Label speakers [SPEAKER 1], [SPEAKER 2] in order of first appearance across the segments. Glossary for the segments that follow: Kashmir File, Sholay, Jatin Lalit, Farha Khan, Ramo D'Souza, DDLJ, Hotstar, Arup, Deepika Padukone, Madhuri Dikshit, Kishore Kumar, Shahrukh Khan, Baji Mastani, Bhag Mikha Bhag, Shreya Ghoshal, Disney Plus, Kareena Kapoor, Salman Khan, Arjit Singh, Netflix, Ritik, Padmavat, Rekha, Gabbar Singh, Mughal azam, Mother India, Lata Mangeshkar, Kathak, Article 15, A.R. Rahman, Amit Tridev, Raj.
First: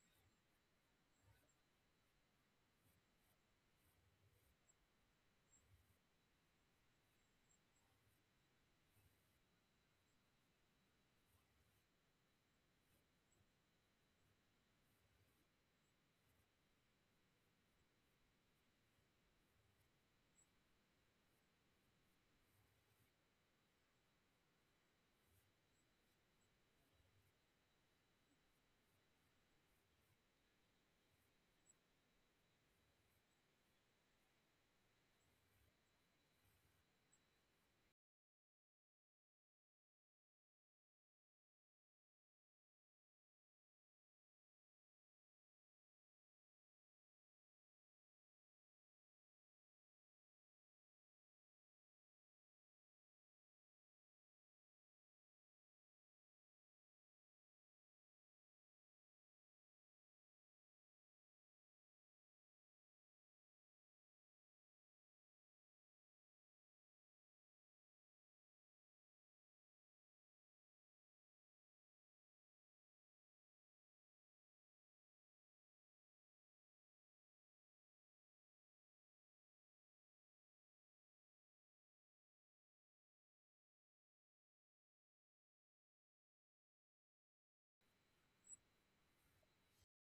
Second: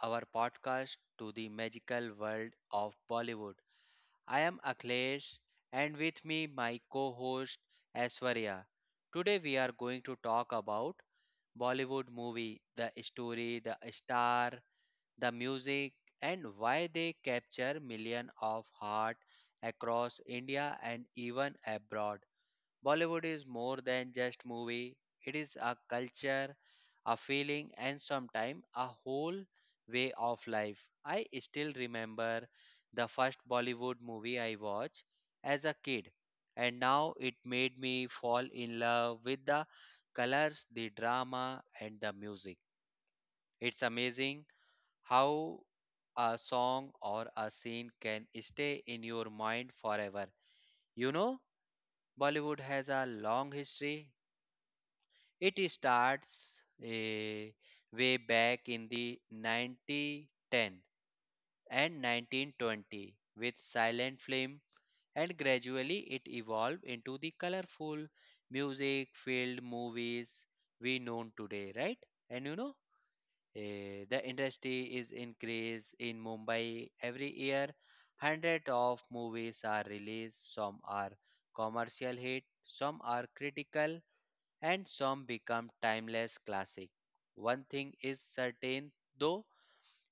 [SPEAKER 1] our podcast to the magical world of Bollywood. I am Akhilesh and with me my co-host Aishwarya. Today we are going to talk about Bollywood movie, the story, the star, the music and why they capture millions of heart across India and even abroad. Bollywood is more than just movie. It is a culture, a feeling and sometimes a whole way of life. I still remember the first Bollywood movie I watched as a kid and now it made me fall in love with the colors, the drama and the music. It's amazing how a song or a scene can stay in your mind forever. You know, Bollywood has a long history. It starts way back in the 1910 and 1920 with silent film, and gradually it evolved into the colorful music filled movies we know today, right? And the industry is increased in Mumbai every year. Hundreds of movies are released, some are commercial hit, some are critical and some become timeless classic. One thing is certain though,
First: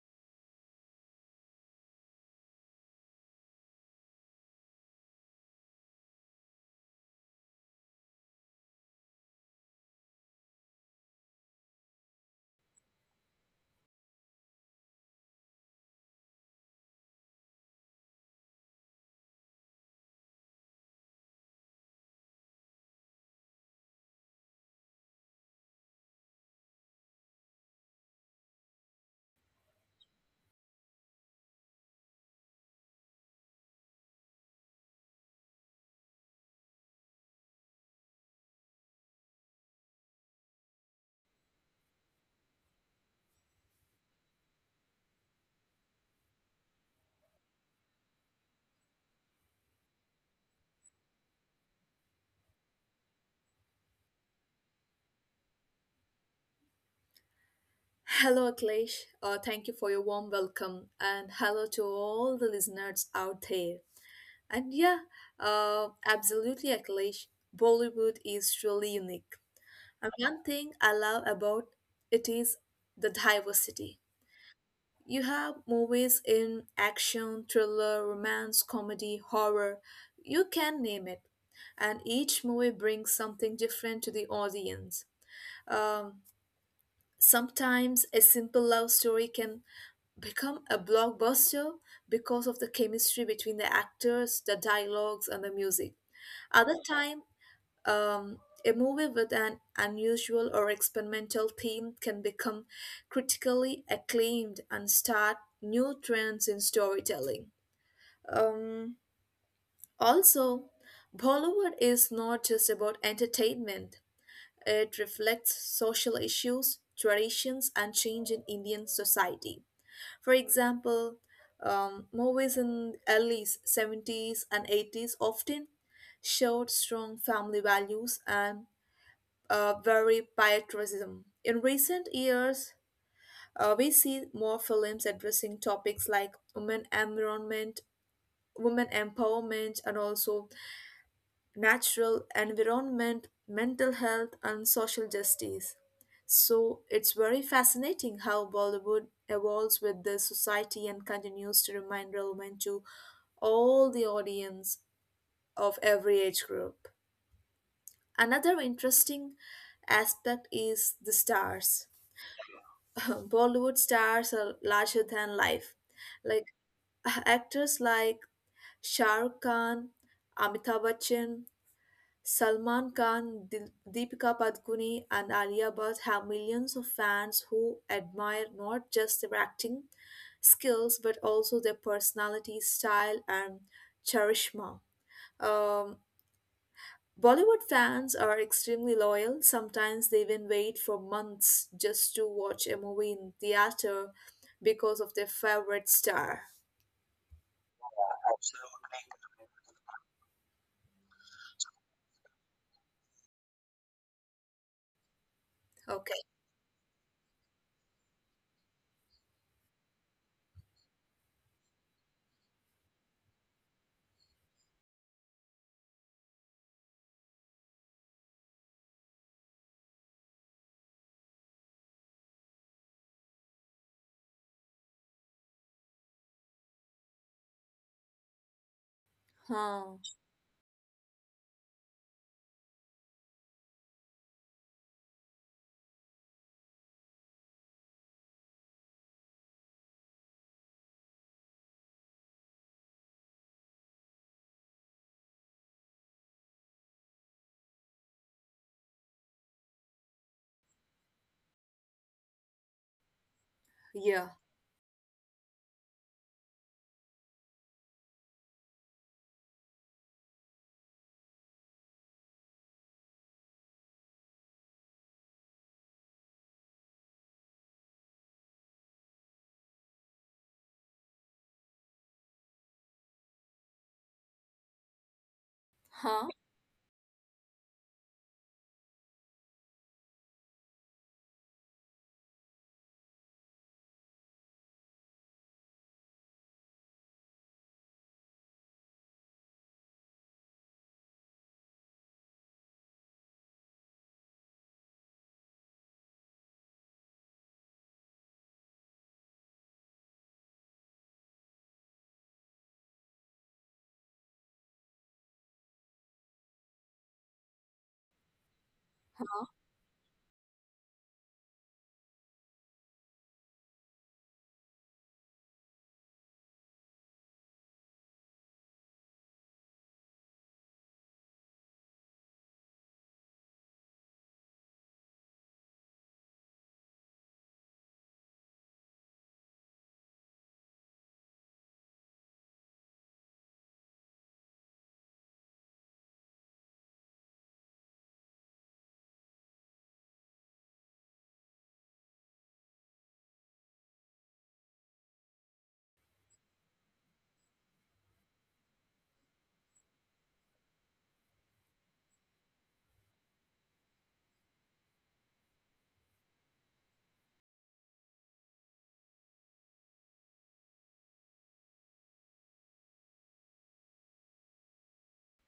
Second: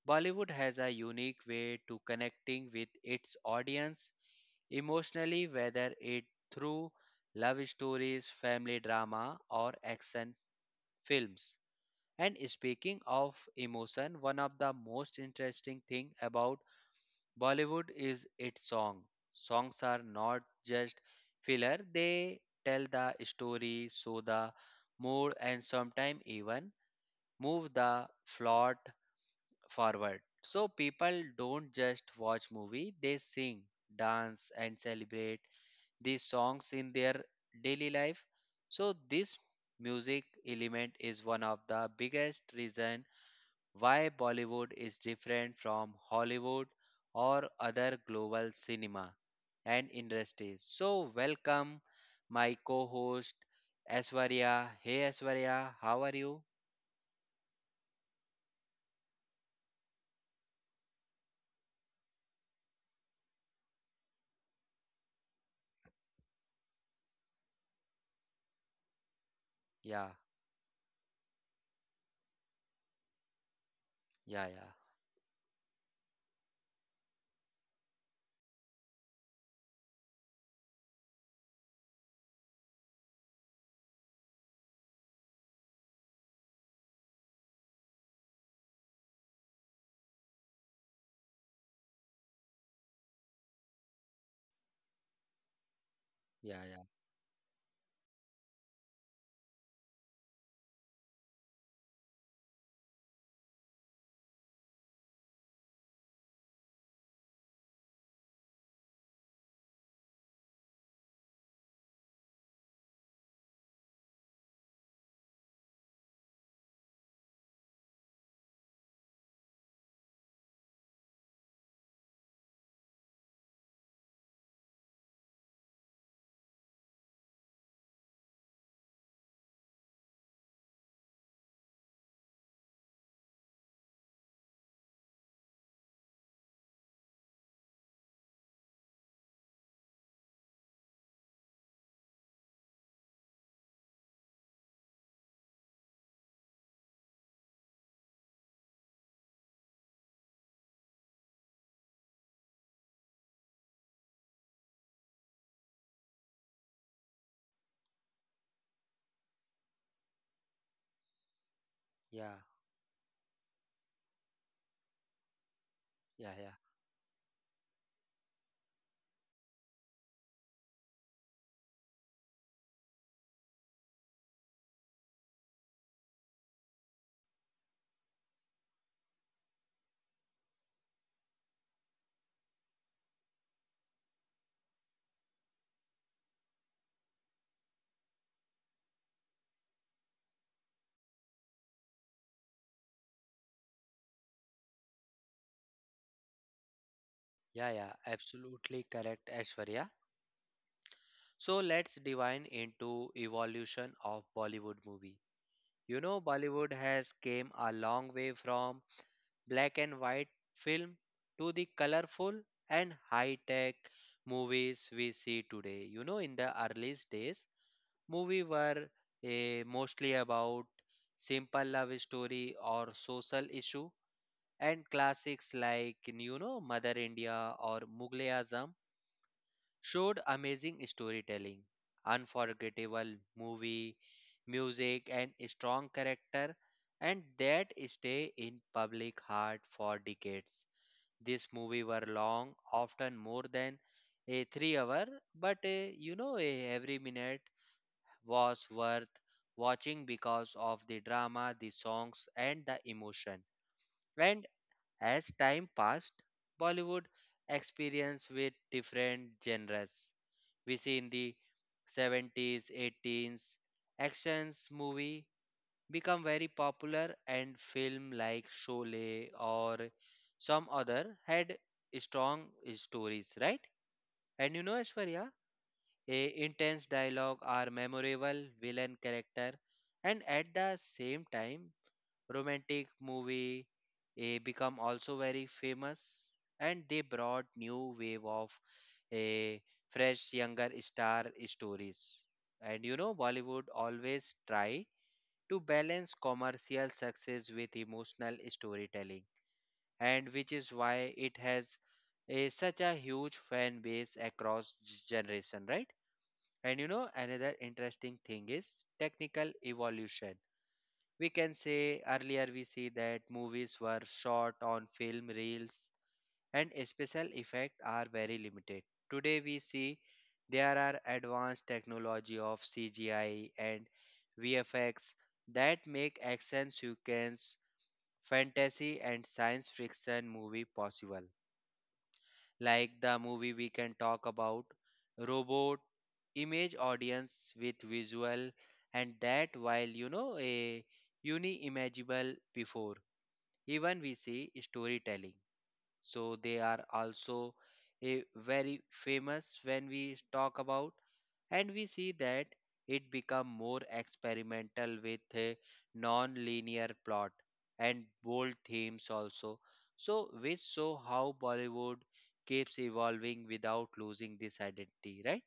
[SPEAKER 1] Bollywood has a unique way to connecting with its audience emotionally whether it through love stories, family drama or action films. And speaking of emotion, one of the most interesting thing about Bollywood is its song. Songs are not just filler, they tell the story, show the mood, and sometimes even move the plot forward. So people don't just watch movie, they sing, dance, and celebrate these songs in their daily life. So this music element is one of the biggest reason why Bollywood is different from Hollywood or other global cinema and industries. So, welcome my co host Aswarya. Hey Aswarya, how are you?
[SPEAKER 2] Hello, Aklesh. Thank you for your warm welcome, and hello to all the listeners out there. And yeah, absolutely, Aklesh. Bollywood is truly unique.
[SPEAKER 1] Yeah,
[SPEAKER 2] And one thing I love about it is the diversity.
[SPEAKER 1] yeah, yeah,
[SPEAKER 2] You have movies in action, thriller, romance, comedy, horror. You can name it. And each movie brings something different to the audience. Um, Sometimes a simple love story can become a blockbuster because of the chemistry between the actors, the dialogues, and the music.
[SPEAKER 1] yeah,
[SPEAKER 2] Other
[SPEAKER 1] yeah,
[SPEAKER 2] time, um, a movie with an unusual or experimental theme can become critically acclaimed and start new trends in storytelling. Um, Also, Bollywood is not just about entertainment. It reflects social issues, traditions, and change in Indian society. For example, movies in early 70s and 80s often showed strong family values and very patriotism. In recent years, we see more films addressing topics like women environment, women empowerment, and also natural environment, mental health, and social justice. So it's very fascinating how Bollywood evolves with the society and continues to remain relevant to all the audience of every age group. Another interesting aspect is the stars.
[SPEAKER 1] yeah,
[SPEAKER 2] Bollywood stars are larger than life.
[SPEAKER 1] yeah, yeah,
[SPEAKER 2] Like actors like Shah Rukh Khan, Amitabh Bachchan, Salman Khan, Deepika Padukone, and Alia Bhatt have millions of fans who admire not just their acting skills but also their personality, style, and charisma. Um, Bollywood fans are extremely loyal. Sometimes they even wait for months just to watch a movie in theater because of their favorite star.
[SPEAKER 1] yeah, yeah, absolutely correct, Ashwarya. So, let's divine into evolution of Bollywood movie.
[SPEAKER 2] Okay.
[SPEAKER 1] Bollywood has came a long way from black and white film to the colorful and high tech movies we see today. In the earliest days, movies were mostly about simple love story or social issue and classics like Mother India or Mughal azam
[SPEAKER 2] Huh.
[SPEAKER 1] showed amazing storytelling, unforgettable movie, music, and strong character, and that stay in public heart for decades. This movie were long, often more than a 3 hour, but every minute was worth watching because of the drama, the songs, and the emotion.
[SPEAKER 2] Yeah.
[SPEAKER 1] And as time passed, Bollywood experienced with different genres. We see in the 70s, 80s, actions movie become very popular and film like Sholay or some other had strong stories, right? And Ashwarya, a
[SPEAKER 2] Huh.
[SPEAKER 1] intense dialogue or memorable villain character and at the same time romantic movie become also very famous, and they brought new wave of a fresh younger star stories. And Bollywood always try to balance commercial success with emotional storytelling, and which is why it has a such a huge fan base across generation, right? And another interesting thing is technical evolution. We can say earlier we see that movies were shot on film reels and special effects are very limited. Today we see there are advanced technology of CGI and VFX that make action sequence, fantasy and science fiction movie possible, like the movie we can talk about robot image audience with visual, and that while a unimaginable before even we see storytelling. So they are also a very famous when we talk about, and we see that it become more experimental with a non-linear plot and bold themes also. So which show how Bollywood keeps evolving without losing this identity, right?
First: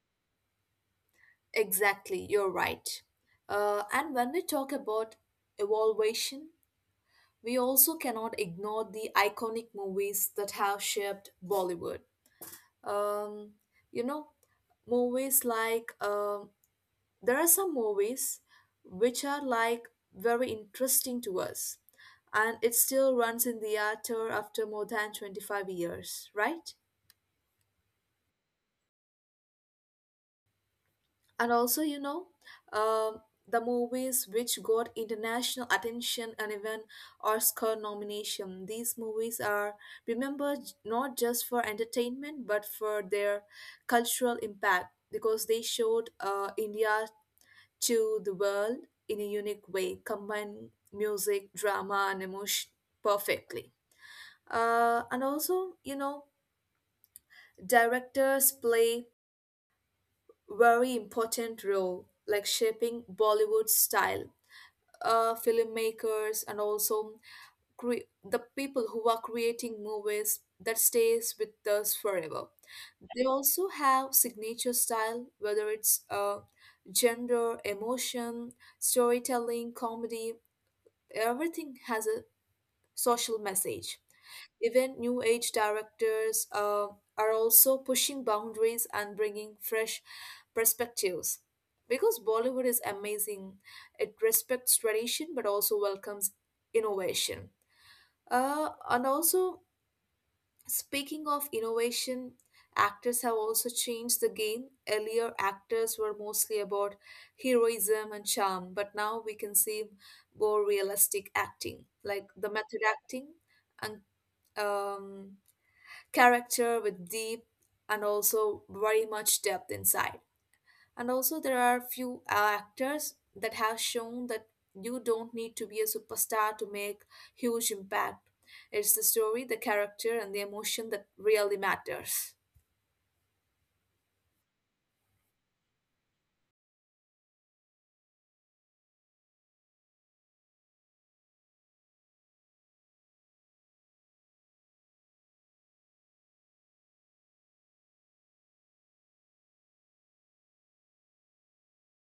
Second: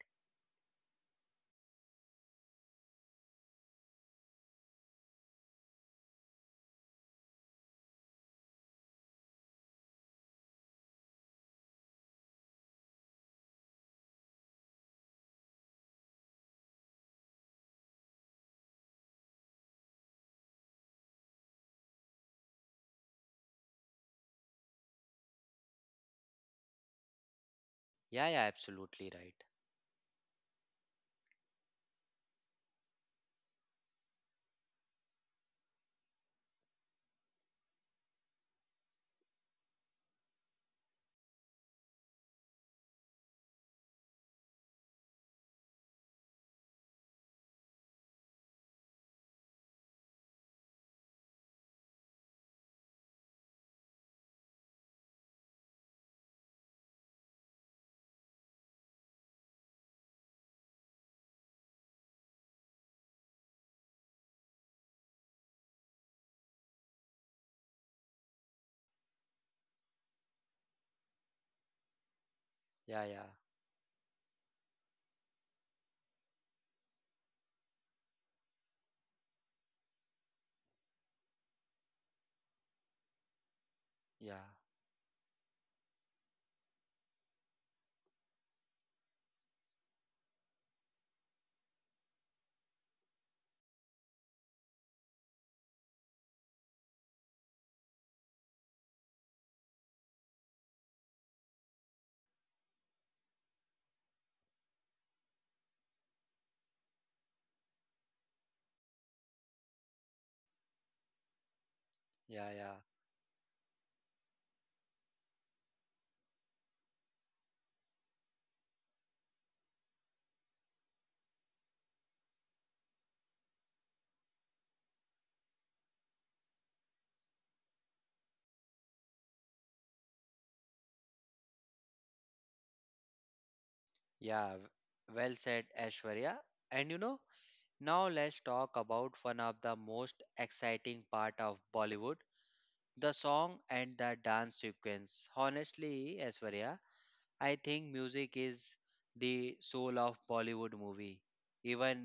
[SPEAKER 2] Exactly, you're right. And when we talk about evaluation, we also cannot ignore the iconic movies that have shaped Bollywood. Um, you know, movies like there are some movies which are like very interesting to us, and it still runs in the theater after more than 25 years, right?
[SPEAKER 1] Yeah, yeah, absolutely right.
[SPEAKER 2] And also, you know, um the movies which got international attention and even Oscar nomination. These movies are remembered not just for entertainment but for their cultural impact because they showed India to the world in a unique way, combined music, drama, and emotion perfectly. And also, you know, directors play very important role like shaping Bollywood style, filmmakers and also the people who are creating movies that stays with us forever.
[SPEAKER 1] Yeah,
[SPEAKER 2] They
[SPEAKER 1] yeah,
[SPEAKER 2] also have signature style, whether it's gender emotion, storytelling, comedy. Everything has a social message.
[SPEAKER 1] yeah,
[SPEAKER 2] Even new age directors are also pushing boundaries and bringing fresh perspectives. Because Bollywood is amazing, it respects tradition but also welcomes innovation. And also, speaking of innovation, actors have also changed the game. Earlier, actors were mostly about heroism and charm, but now we can see more realistic acting, like the
[SPEAKER 1] yeah, yeah,
[SPEAKER 2] method acting and um, character with deep and also very much depth inside. And also, there are few actors that have shown that you don't need to be a superstar to make huge impact. It's the story, the character, and the emotion that really matters.
[SPEAKER 1] yeah, well said, Ashwarya. And now let's talk about one of the most exciting part of Bollywood. The song and the dance sequence. Honestly, Aishwarya, I think music is the soul of Bollywood movie. Even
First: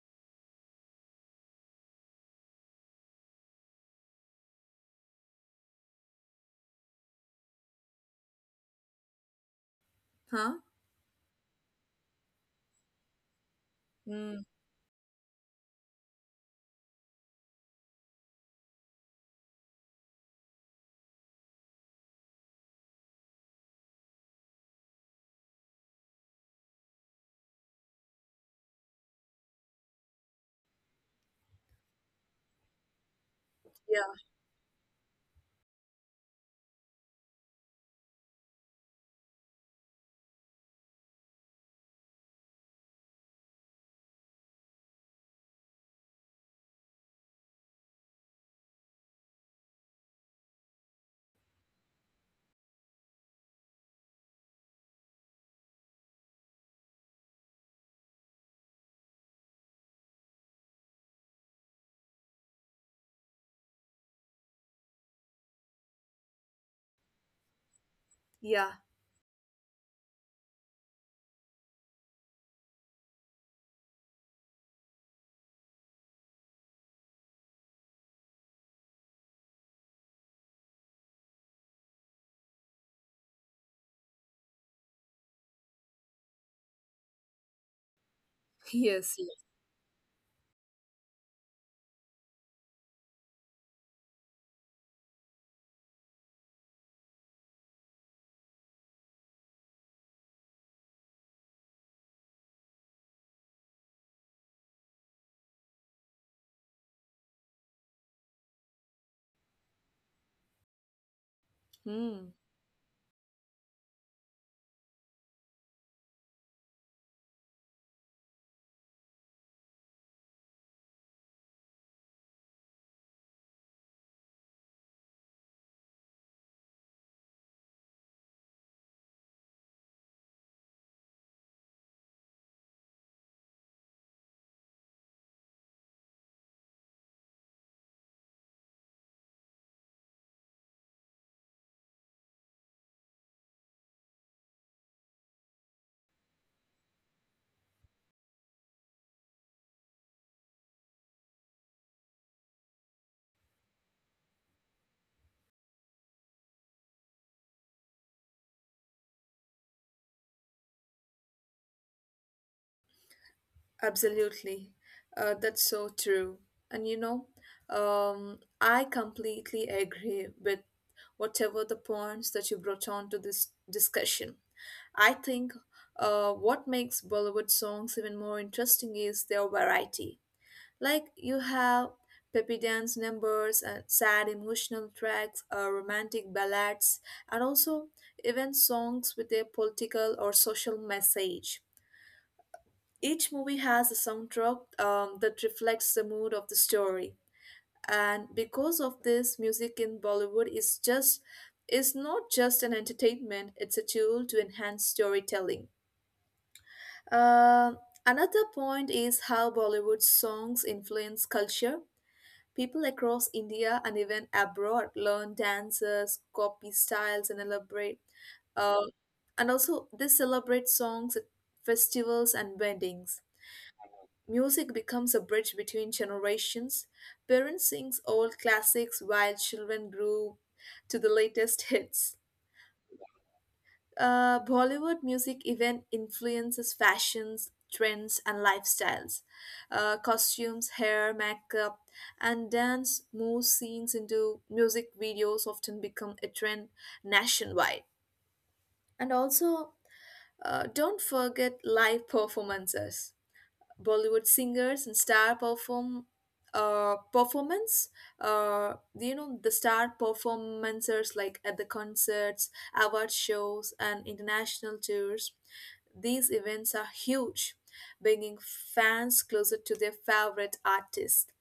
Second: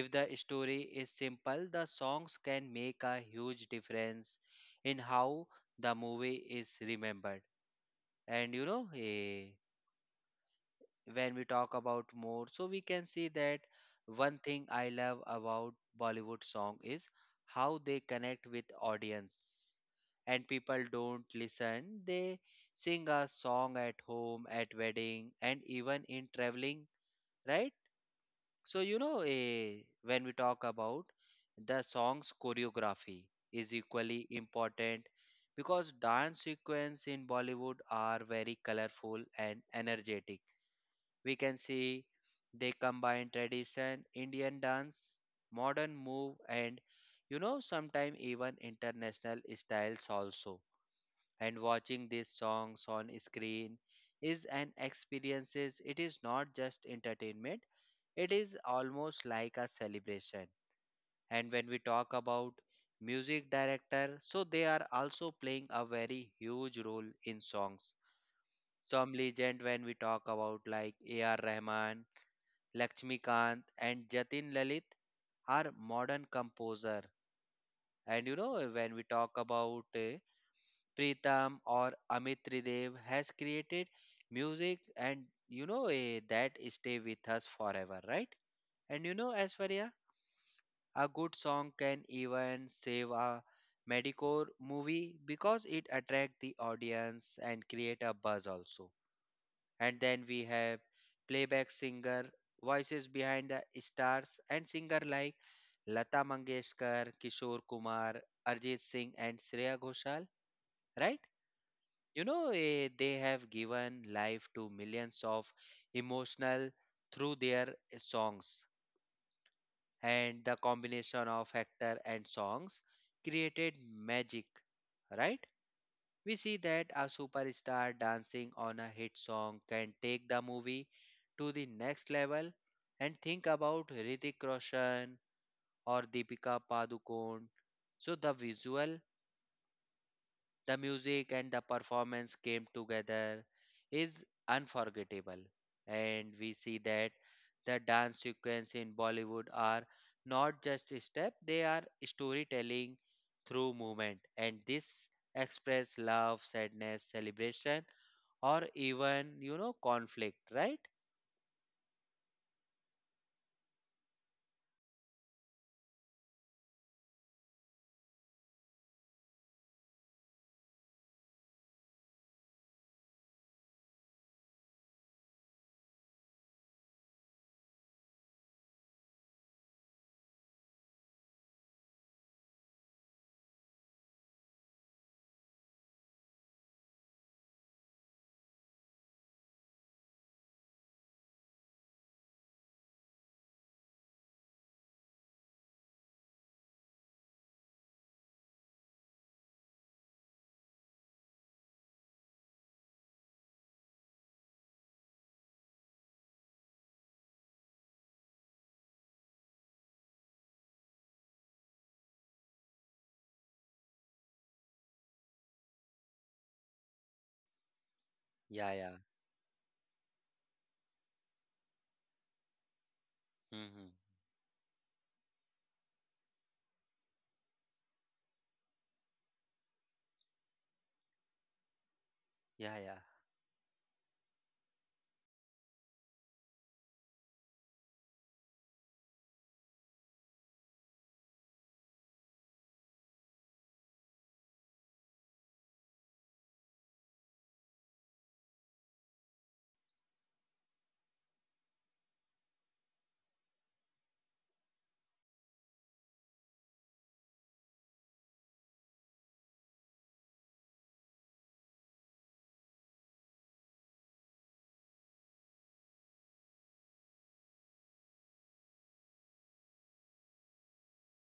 [SPEAKER 1] if the story is simple, the songs can make a huge difference in how the movie is remembered. And
[SPEAKER 2] Huh?
[SPEAKER 1] when we talk about more, so we can see that one
[SPEAKER 2] Mm.
[SPEAKER 1] thing I love about Bollywood song is how they connect with audience. And people don't listen, they sing a song at home, at wedding, and even in traveling, right? So when we talk about, the song's choreography is
[SPEAKER 2] Yeah.
[SPEAKER 1] equally important because dance sequence in Bollywood are very colorful and energetic. We can see they combine tradition, Indian dance, modern move, and sometimes even international styles also. And watching these songs on screen is an experiences. It is not just entertainment, it is almost like a celebration. And when we talk about music director, so they are also playing a very huge role in songs.
[SPEAKER 2] Yeah.
[SPEAKER 1] Some legend when we talk about, like A.R. Rahman, Lakshmikant and Jatin Lalit, are modern composer. And when we talk about Pritam or Amit Tridev has created music, and that stay with us forever, right? And
[SPEAKER 2] Yes. Yes.
[SPEAKER 1] Aishwarya, a good song can even save a medicore movie because it attract the audience and create a buzz also. And then we have playback singer, voices behind the stars, and singer like Lata Mangeshkar, Kishore Kumar, Arjit Singh, and Shreya Ghoshal, right?
[SPEAKER 2] Hmm.
[SPEAKER 1] They have given life to millions of emotional through their songs. And the combination of actor and songs created magic, right? We see that a superstar dancing on a hit song can take the movie to the next level, and think about Hrithik Roshan or Deepika Padukone. So the visual, the music and the performance came together is unforgettable. And we see that the dance sequence in Bollywood are not just a step, they are storytelling through movement, and this express love, sadness, celebration or even conflict, right?
[SPEAKER 2] Absolutely. That's so true. And you know, I completely agree with whatever the points that you brought on to this discussion. I think what makes Bollywood songs even more interesting is their variety. Like you have peppy dance numbers and sad emotional tracks, romantic ballads, and also even songs with a political or social message. Each movie has a soundtrack that reflects the mood of the story, and because of this, music in Bollywood is just is not just an entertainment; it's a tool to enhance storytelling. Uh, another point is how Bollywood songs influence culture. People across India and even abroad learn dances, copy styles, and elaborate.
[SPEAKER 1] Yeah,
[SPEAKER 2] Uh,
[SPEAKER 1] yeah.
[SPEAKER 2] and also, they celebrate songs at festivals and weddings.
[SPEAKER 1] Mm-hmm.
[SPEAKER 2] Music becomes a bridge between generations. Parents sing old classics while children grew to the latest hits.
[SPEAKER 1] Yeah, yeah.
[SPEAKER 2] Bollywood music even influences fashions, trends, and lifestyles. Costumes, hair, makeup, and dance moves scenes into music videos often become a trend nationwide. And also, don't forget live performances. Bollywood singers and star perform performance. You know the star performancers like at the concerts, award shows, and international tours. These events are huge, bringing fans closer to their favorite artist.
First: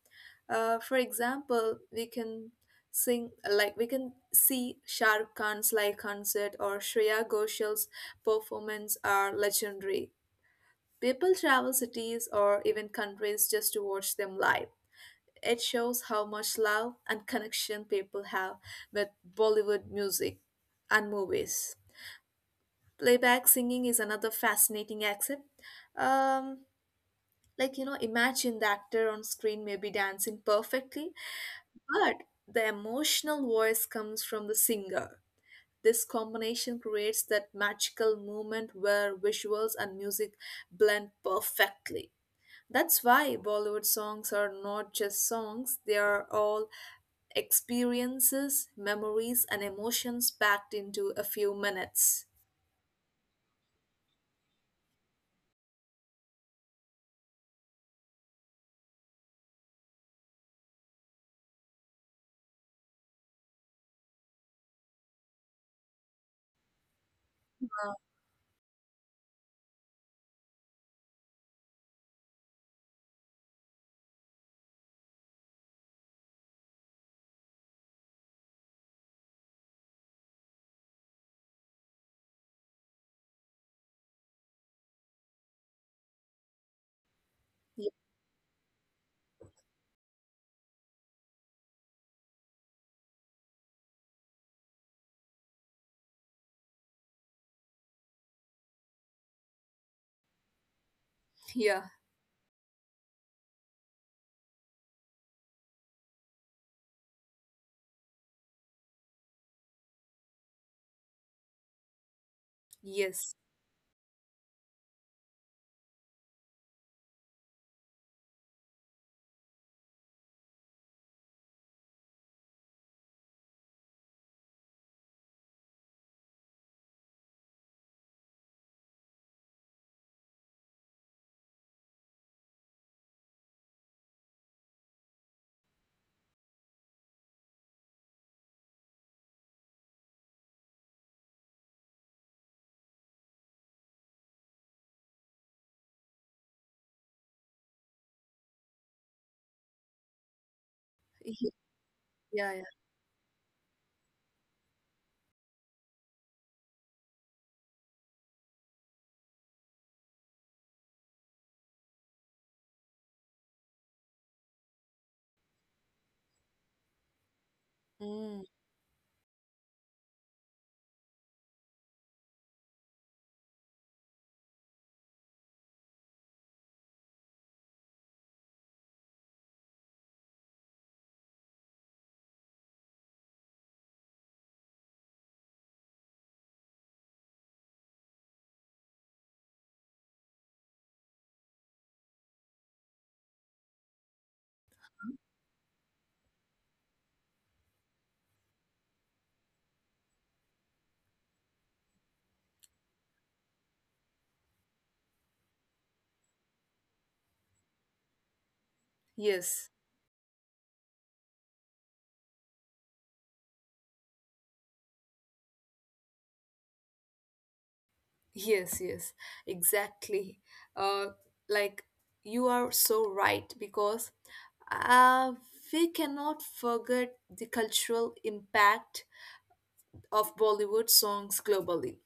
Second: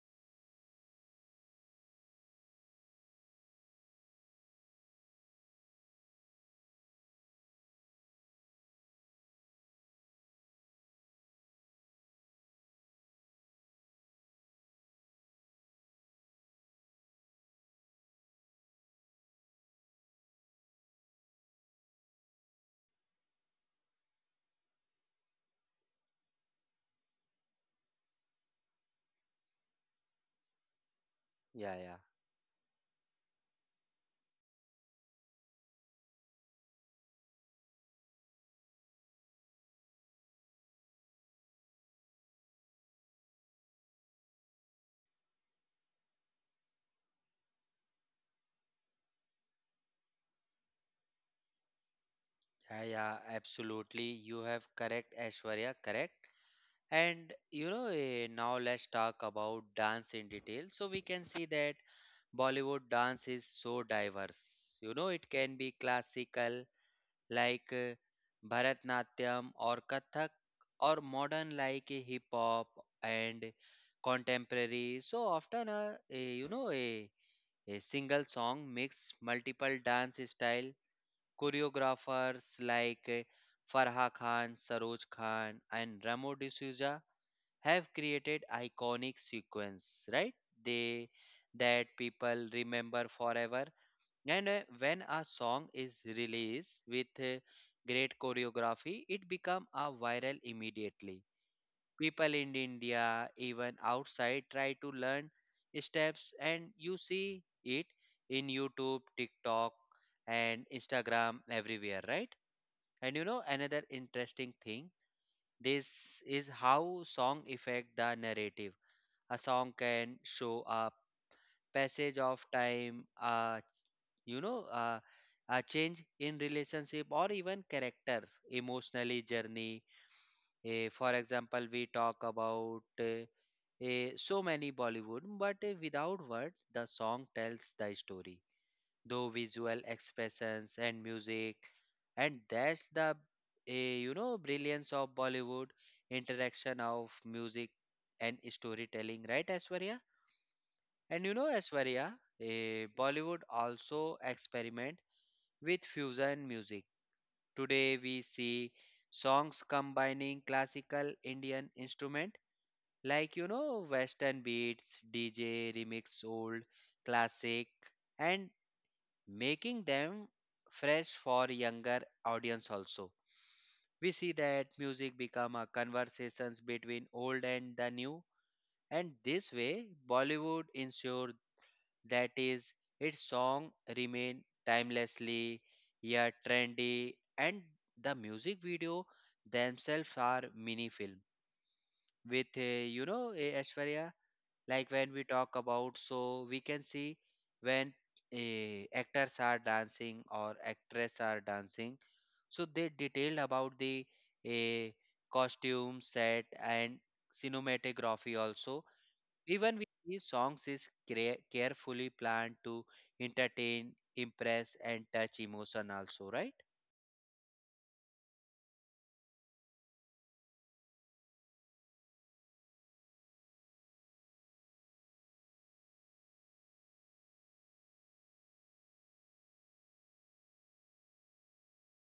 [SPEAKER 2] For example, we can sing like we can see Shah Rukh Khan's live concert or Shreya Ghoshal's performance are legendary. People travel cities or even countries just to watch them live. It shows how much love and connection people have with Bollywood music and movies. Playback singing is another fascinating aspect. Um, you know, imagine the actor on screen may be dancing perfectly,
[SPEAKER 1] Yeah, yeah.
[SPEAKER 2] but the emotional voice comes from the singer. This combination creates that magical moment where visuals and music blend perfectly. That's why Bollywood songs are not just songs, they are all experiences, memories, and emotions packed into a few minutes.
[SPEAKER 1] Yeah, yeah. Absolutely. You have correct, Aishwarya. Correct. And now let's talk about dance in detail. So we can see that Bollywood dance is so diverse. It can be classical like Bharatnatyam or Kathak, or modern like hip hop and contemporary. So often, eh, you know, a A single song mixed multiple dance style. Choreographers like Farha Khan, Saroj Khan and Ramo D'Souza
[SPEAKER 2] Y-
[SPEAKER 1] have created iconic sequence, right? They that people remember forever. And when a song is released with great choreography, it become a viral immediately.
[SPEAKER 2] Yeah,
[SPEAKER 1] People in India, even outside, try to learn steps, and you see it in YouTube, TikTok, and Instagram everywhere, right? And
[SPEAKER 2] yes.
[SPEAKER 1] another interesting thing this is how song affect the narrative. A song can show a passage of time, a you know uh, change in relationship or even characters emotionally journey. For example we talk about uh, so many Bollywood, but without words, the song tells the story. Though visual expressions and music, and that's the brilliance of Bollywood interaction of music and storytelling, right, Aswarya? And
[SPEAKER 2] Y-
[SPEAKER 1] Aswarya,
[SPEAKER 2] yeah, yeah.
[SPEAKER 1] Bollywood also experiment with fusion music. Today we see songs combining classical Indian instruments like western beats, DJ remix, old classic,
[SPEAKER 2] Mm,
[SPEAKER 1] and making them fresh for younger audience also. We see that music become a conversations between old and the new, and this way Bollywood ensure that is its song remain timelessly yet trendy. And the music video themselves are mini film with like when we talk about, so we can see when actors are dancing or actress are dancing, so they detailed about the eh, costume set and cinematography also.
[SPEAKER 2] yes,
[SPEAKER 1] Even with these songs is carefully planned to entertain, impress and touch emotion also, right?
[SPEAKER 2] yes, yes, exactly. Uh, like, you are so right because uh, we cannot forget the cultural impact of Bollywood songs globally.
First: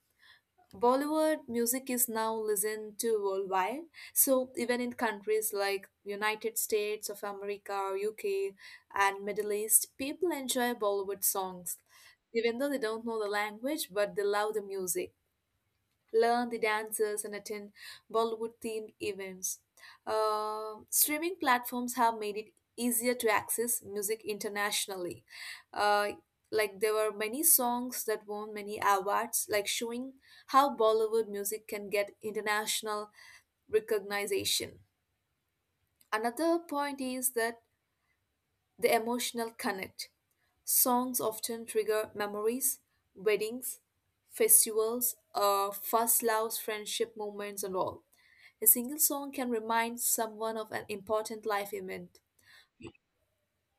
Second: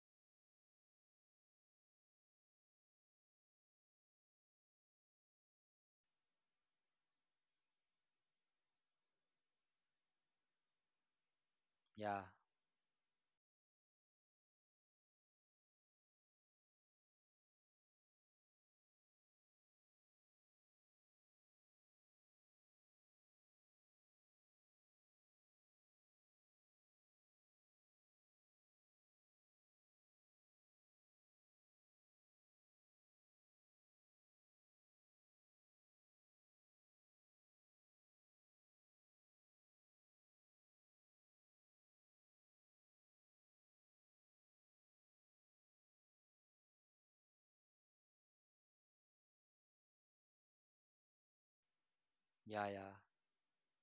[SPEAKER 2] Bollywood music is now listened to worldwide. So even in countries like United States of America, UK, and Middle East, people enjoy Bollywood songs,
[SPEAKER 1] Yeah,
[SPEAKER 2] even though they don't know the language, but they love the music, learn the dances, and attend Bollywood themed events. Streaming platforms have made it easier to access music internationally. Uh, like there were many songs that won many awards, like showing how Bollywood music can get international recognition. Another point is that the emotional connect. Songs often trigger memories, weddings, festivals, first loves, friendship moments, and all. A single song can remind someone of an important life event.
[SPEAKER 1] yeah, yeah,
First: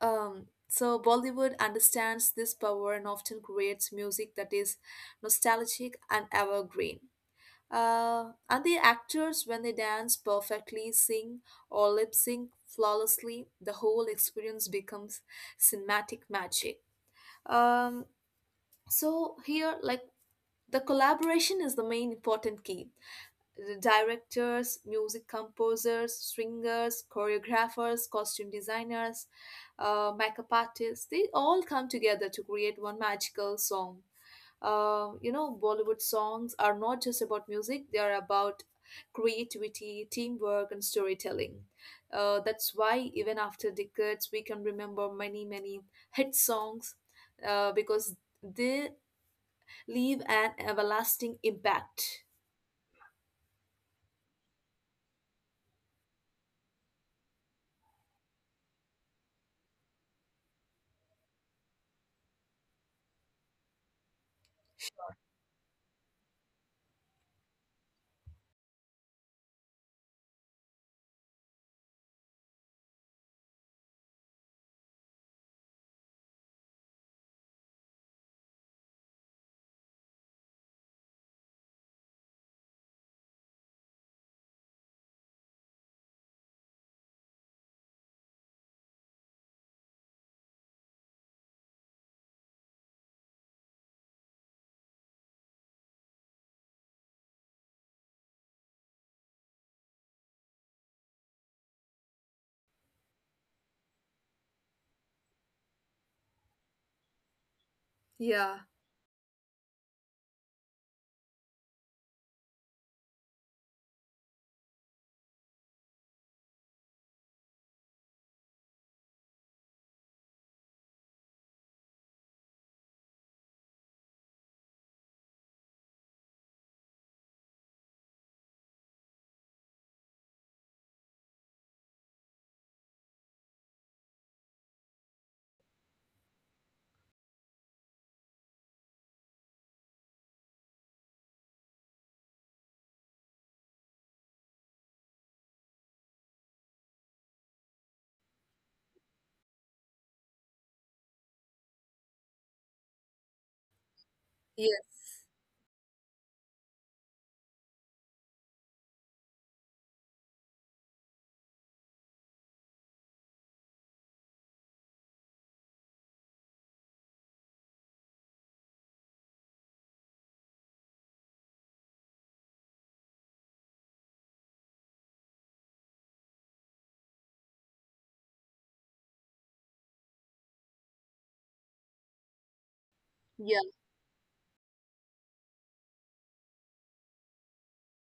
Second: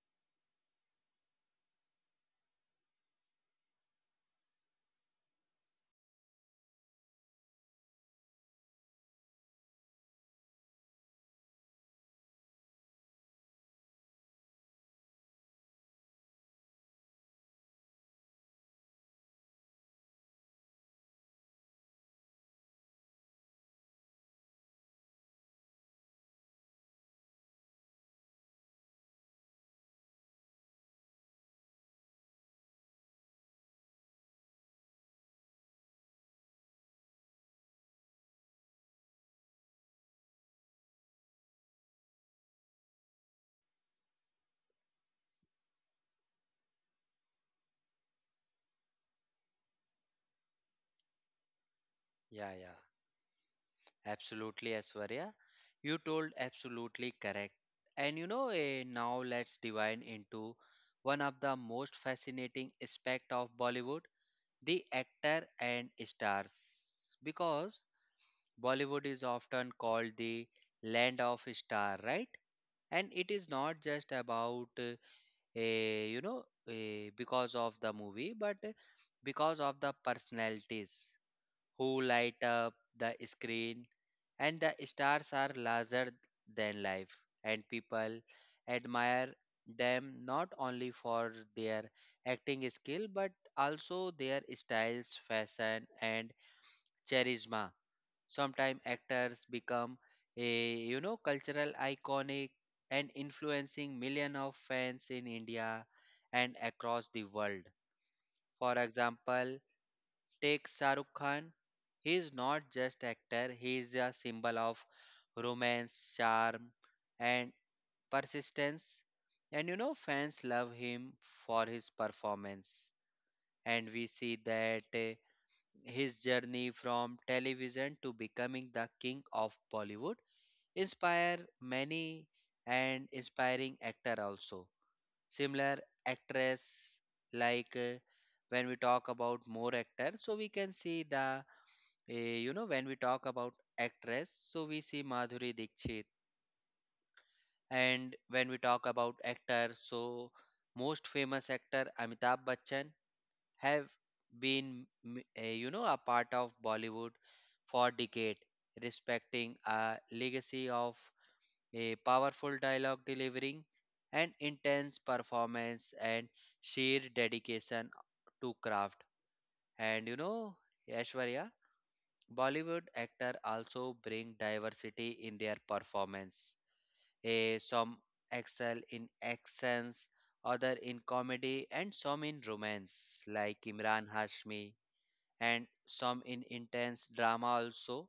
[SPEAKER 2] So Bollywood understands this power and often creates music that is nostalgic and evergreen. And the actors, when they dance perfectly, sing or lip sync flawlessly, the whole experience becomes cinematic magic. Um, so here, like the collaboration is the main important key. The directors, music composers, swingers, choreographers, costume designers, makeup artists, they all come together to create one magical song. You know, Bollywood songs are not just about music, they are about creativity, teamwork, and storytelling. That's why, even after decades, we can remember many, many hit songs because they leave an everlasting impact.
[SPEAKER 1] yeah, yeah. Absolutely, Aswarya. You told absolutely correct. And now let's divide into one of the most fascinating aspect of Bollywood, the actor and stars. Because Bollywood is often called the land of star, right? And it is not just about eh, you know because of the movie, but because of the personalities who light up the screen, and the stars are larger than life, and people admire them not only for their acting skill but also their styles, fashion, and charisma. Sometimes actors become a cultural iconic and influencing millions of fans in India and across the world.
[SPEAKER 2] Yeah,
[SPEAKER 1] For example, take Shahrukh Khan. He is not just actor, he is a symbol of romance, charm and persistence. And fans love him for his performance. And we see that his journey from television to becoming the king of Bollywood inspire many and inspiring actor also. Similar actress like when we talk about more actors, so we can see the. When we talk about actress, so we see Madhuri Dikshit. And when we talk about actor, most famous actor Amitabh Bachchan have been,
[SPEAKER 2] yes.
[SPEAKER 1] a part of Bollywood for decade, respecting a legacy of a powerful dialogue delivering and intense performance and sheer dedication to craft. And you know, Aishwarya, Bollywood actors also bring diversity in their performance. Eh, some excel in accents, other in comedy, and some in romance,
[SPEAKER 2] Yeah.
[SPEAKER 1] like Imran Hashmi, and some in intense drama also.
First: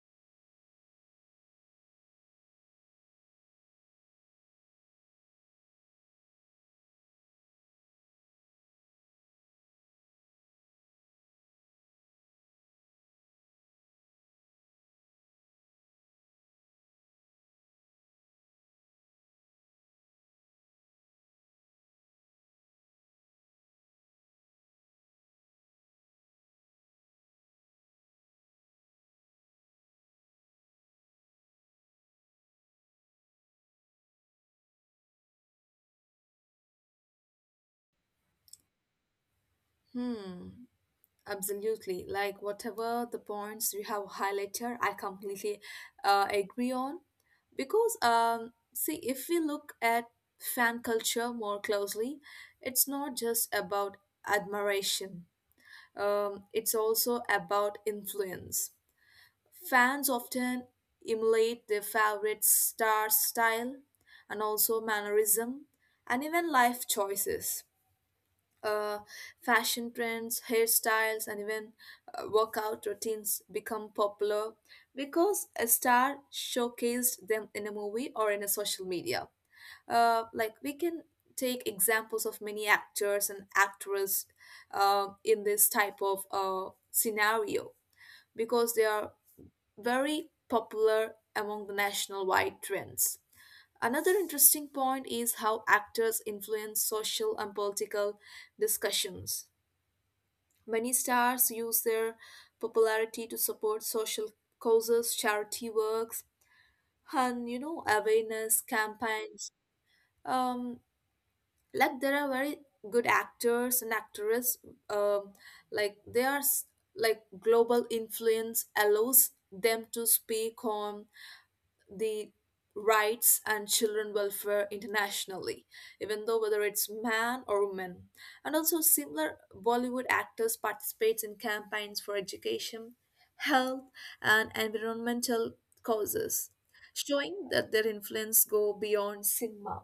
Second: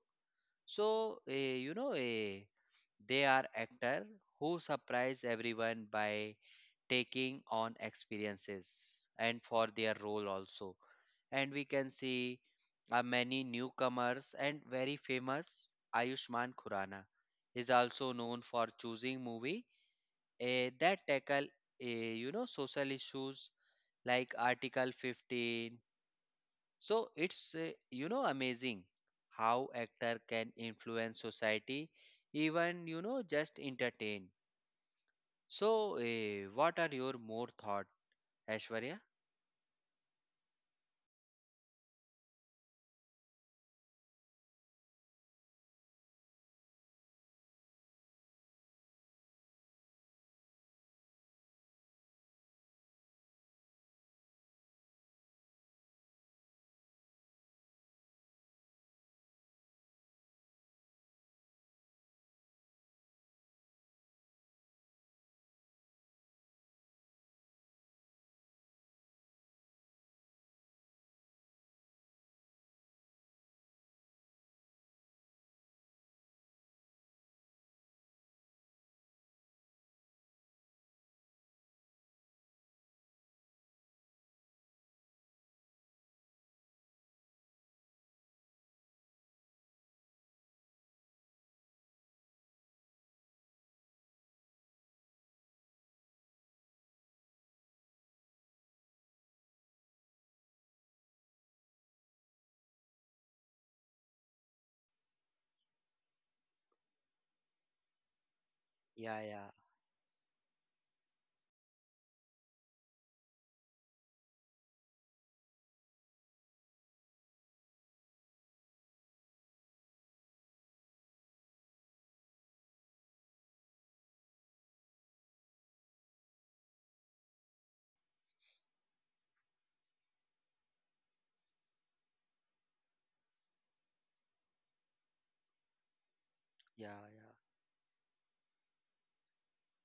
[SPEAKER 1] So eh, you know, eh, they are actors who surprise everyone by taking on experiences and for their role also, and we can see many newcomers and very famous Ayushman Khurrana is also known for choosing movie that tackle, social issues like Article 15. It's amazing how actor can influence society even you know just entertain. So, what are your more thought, Ashwarya?
[SPEAKER 2] Hmm, absolutely. Like whatever the points you have highlighted, I completely agree on. Because see, if we look at fan culture more closely, it's not just about admiration. It's also about influence. Fans often emulate their favorite star's style and also mannerism and even life choices, uh, fashion trends, hairstyles, and even workout routines become popular because a star showcased them in a movie or in a social media. Like we can take examples of many actors and actresses in this type of scenario because they are very popular among the national wide trends. Another interesting point is how actors influence social and political discussions. Many stars use their popularity to support social causes, charity works, and you know awareness
[SPEAKER 1] Yeah, yeah,
[SPEAKER 2] campaigns. Um, like there are very good actors and actresses. Um, like they are s- like global influence allows them to speak on the rights and children welfare internationally, even though whether it's man or woman. And also similar Bollywood actors participates in campaigns for education, health, and environmental causes,
[SPEAKER 1] yeah, yeah.
[SPEAKER 2] showing that their influence go beyond cinema.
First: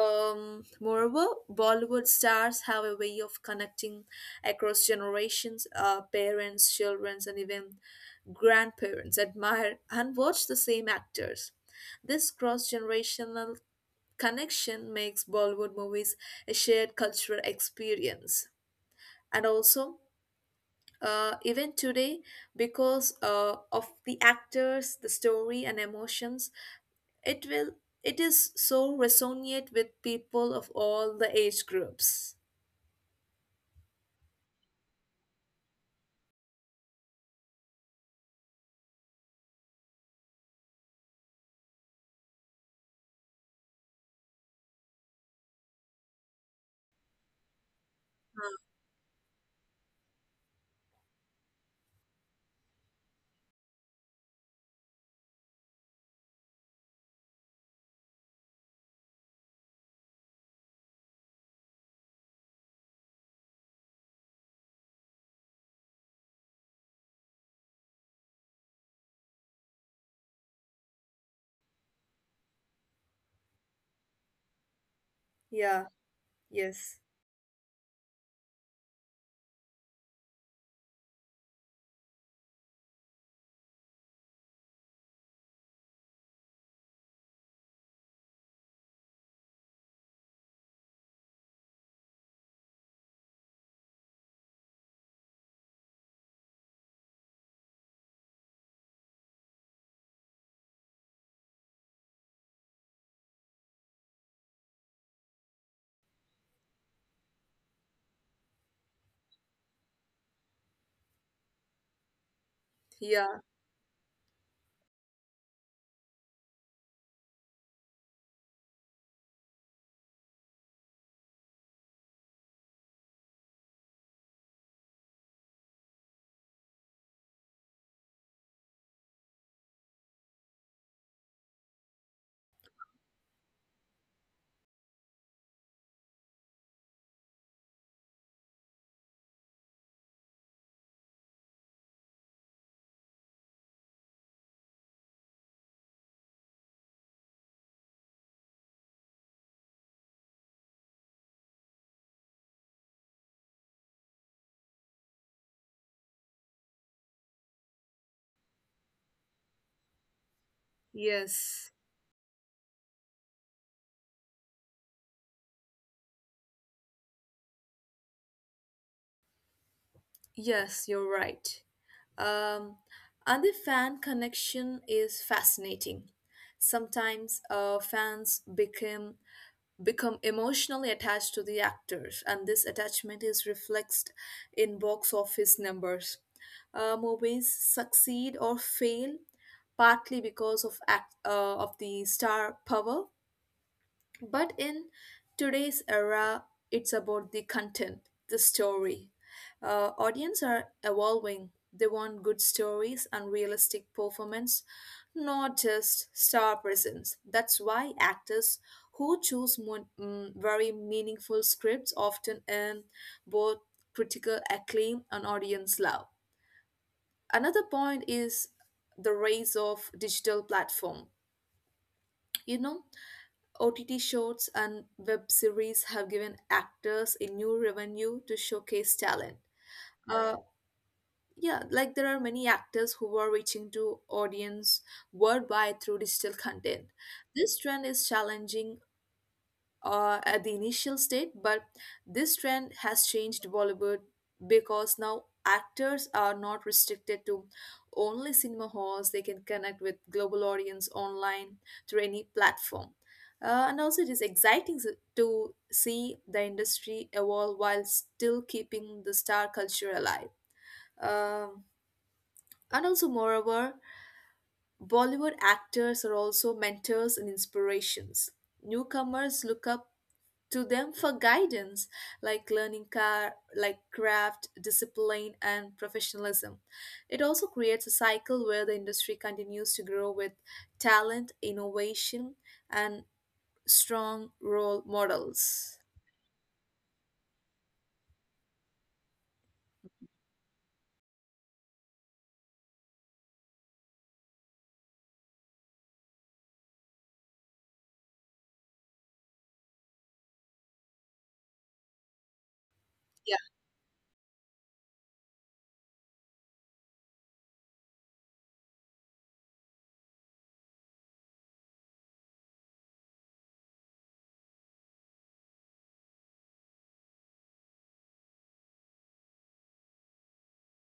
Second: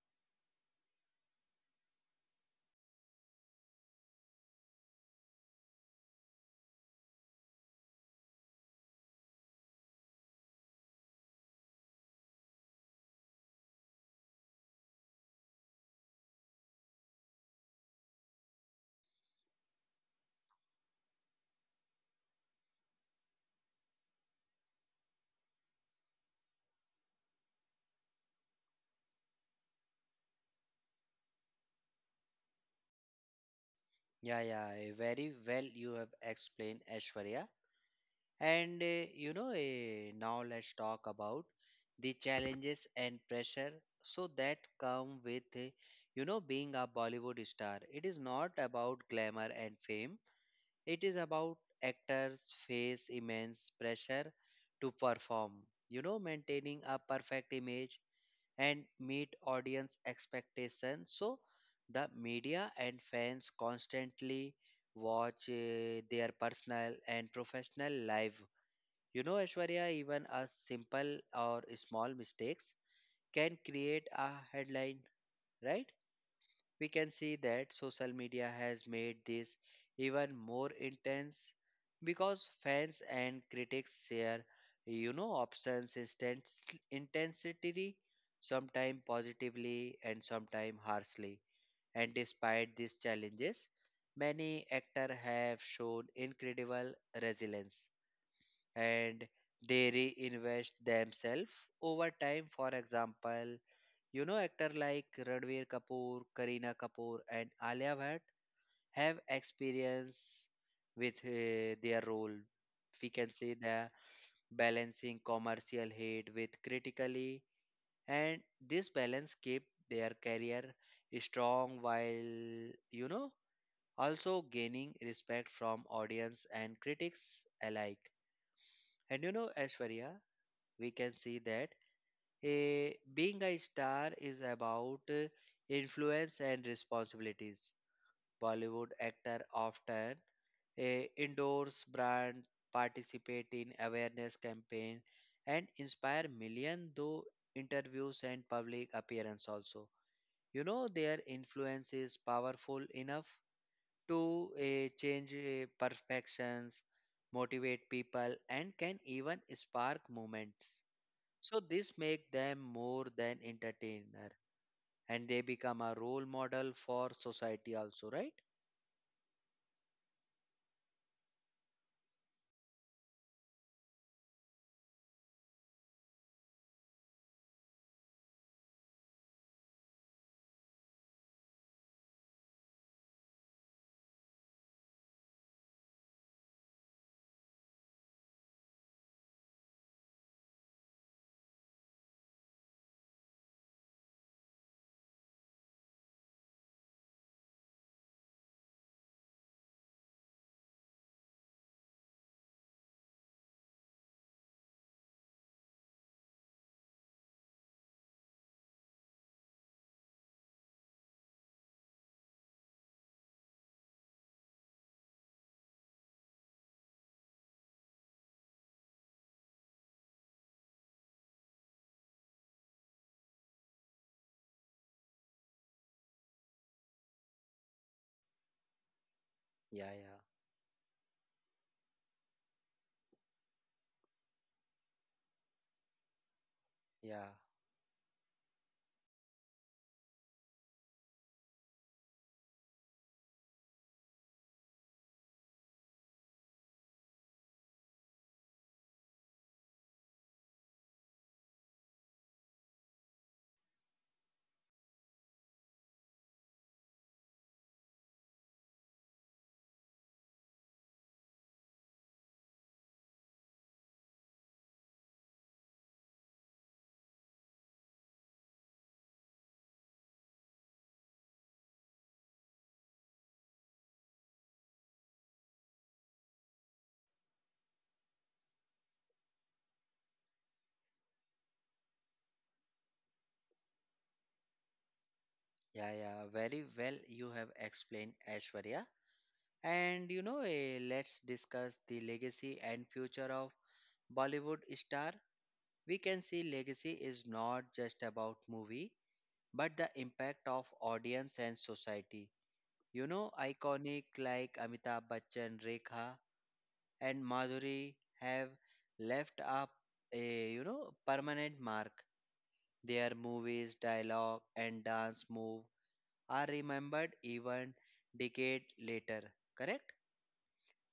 [SPEAKER 2] Moreover, Bollywood stars have a way of connecting across generations. Parents, children, and even grandparents admire and watch the same actors. This cross generational connection makes Bollywood movies a shared cultural experience. And also, even today, because of the actors, the story, and emotions, it will it is so resonate with people of all the age groups.
[SPEAKER 1] Yeah, yeah, very well you have explained, Ashwarya. And now let's talk about the challenges and pressure that come with, you know, being a Bollywood star. It is not about glamour and fame. It is about actors face immense pressure to perform. You know, maintaining a perfect image and meet audience expectations. So the media and fans constantly watch their personal and professional life. You know, Ashwarya, even a simple or small mistakes can create a headline,
[SPEAKER 2] Yeah,
[SPEAKER 1] right? We
[SPEAKER 2] yes.
[SPEAKER 1] can see that social media has made this even more intense because fans and critics share you know options intensity sometimes positively and sometimes harshly, and despite these challenges many actors have shown incredible resilience and they reinvest themselves over time. For example, you know, actors like Ranveer Kapoor, Kareena Kapoor, and Alia Bhatt have experience with their role. We can
[SPEAKER 2] Yeah,
[SPEAKER 1] say the balancing commercial hit with critically, and this balance keep their career strong while you know also gaining respect from audience and critics alike. And you know, Ashwarya, we can see that being a star is about influence and responsibilities. Bollywood actors often endorse brand, participate in awareness campaign, and inspire million through interviews and public appearance also. You know their influence is powerful enough to change perfections, motivate people, and can even spark movements. So
[SPEAKER 2] yes.
[SPEAKER 1] this make them more than entertainer, and they become a role model for society also, right?
[SPEAKER 2] Yes, you're right. Um, and the fan connection is fascinating. Sometimes fans become emotionally attached to the actors, and this attachment is reflexed in box office numbers. Movies succeed or fail partly because of of the star power, but in today's era, it's about the content, the story. Audience are evolving. They want good stories and realistic performance, not just star presence. That's why actors who choose very meaningful scripts often earn both critical acclaim and audience love. Another point is the rise of digital platform. You know, OTT shorts and web series have given actors a new revenue to showcase talent.
[SPEAKER 1] Yeah, yeah,
[SPEAKER 2] Uh, yeah, like there are many actors who are reaching to audience worldwide through digital content.
[SPEAKER 1] yeah,
[SPEAKER 2] This trend is challenging at the initial state, but this trend has changed Bollywood because now actors are not restricted to only cinema halls. They can connect with global audience online through any platform. And also, it is exciting to see the industry evolve while still keeping the star culture alive. Um, and also, moreover, Bollywood actors are also mentors and inspirations. Newcomers look up to them for guidance, like learning car like craft, discipline, and professionalism. It also creates a cycle where the industry continues to grow with talent, innovation, and strong role models.
[SPEAKER 1] yeah, yeah. Very well, you have explained, Ashwarya. And you know, let's discuss the legacy and future of Bollywood star. We can see legacy is not just about movie, but the impact of audience and society. You know,
[SPEAKER 2] Yeah.
[SPEAKER 1] iconic like Amitabh Bachchan, Rekha, and Madhuri have left up a you know permanent mark. Their movies, dialogue, and dance move are remembered even decade later. Correct?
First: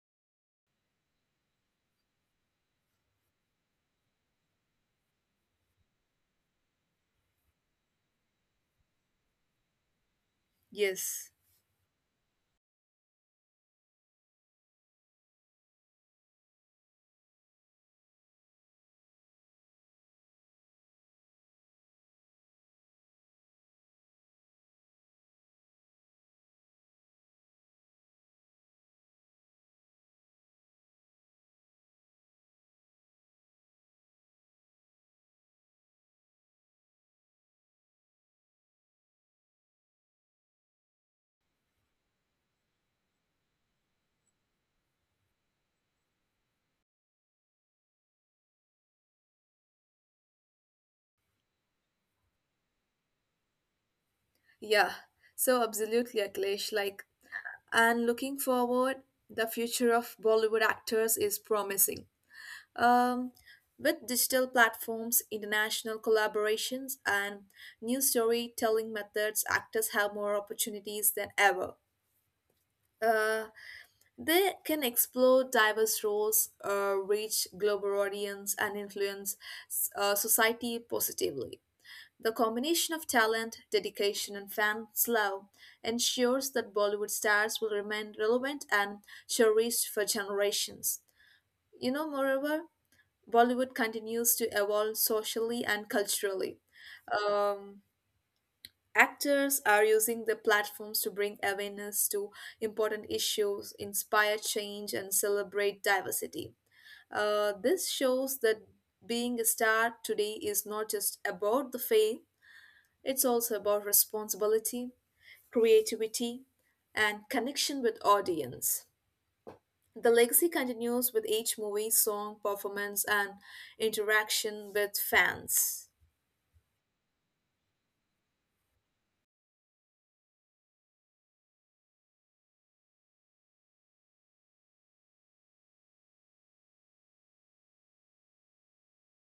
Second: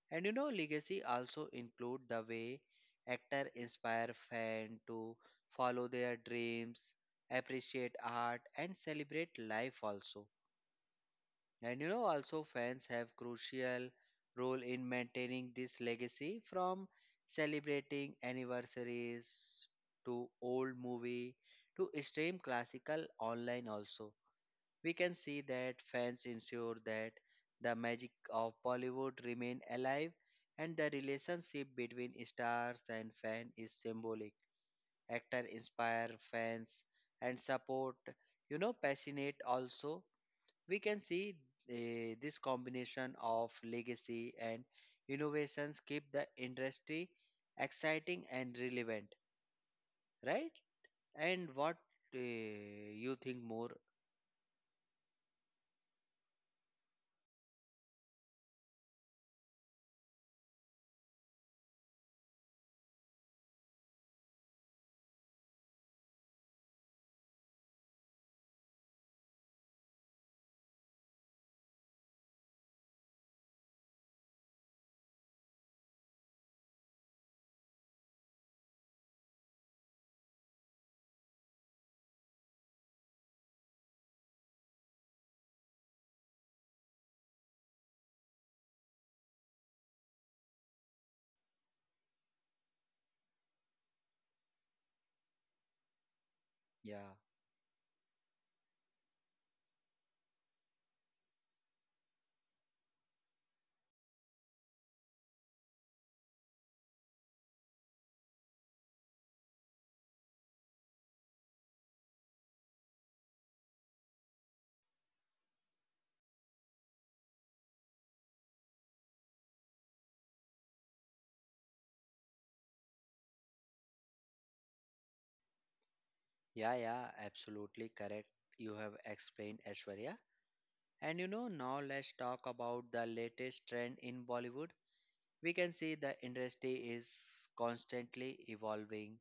[SPEAKER 1] And you know, legacy also include the way actor inspire fan to follow their dreams, appreciate art, and celebrate life also.
[SPEAKER 2] Yes.
[SPEAKER 1] And you know, also fans have crucial role in maintaining this legacy from celebrating anniversaries to old movie to stream classical online also. We can see that fans ensure that the magic of Bollywood remain alive and the relationship between stars and fan is symbolic. Actor inspire fans and support, you know, passionate also. We can see this combination of legacy and innovations keep the industry exciting and relevant, right? And what, you think more?
[SPEAKER 2] Yeah. So absolutely, Akhilesh. And looking forward, the future of Bollywood actors is promising. Um, with digital platforms, international collaborations, and new storytelling methods, actors have more opportunities than ever. Uh, they can explore diverse roles, reach global audience, and influence society positively. The combination of talent, dedication, and fans' love ensures that Bollywood stars will remain relevant and cherished for generations. You know, moreover, Bollywood continues to evolve socially and culturally.
[SPEAKER 1] Yeah,
[SPEAKER 2] Um, Actors are using the platforms to bring awareness to important issues, inspire change, and celebrate diversity. This shows that being a star today is not just about the fame, it's also about responsibility, creativity, and connection with audience. The legacy continues with each movie, song, performance, and interaction with fans.
[SPEAKER 1] yeah, yeah, absolutely correct, you have explained, Ashwarya. And you know, now let's talk about the latest trend in Bollywood. We can see the industry is constantly evolving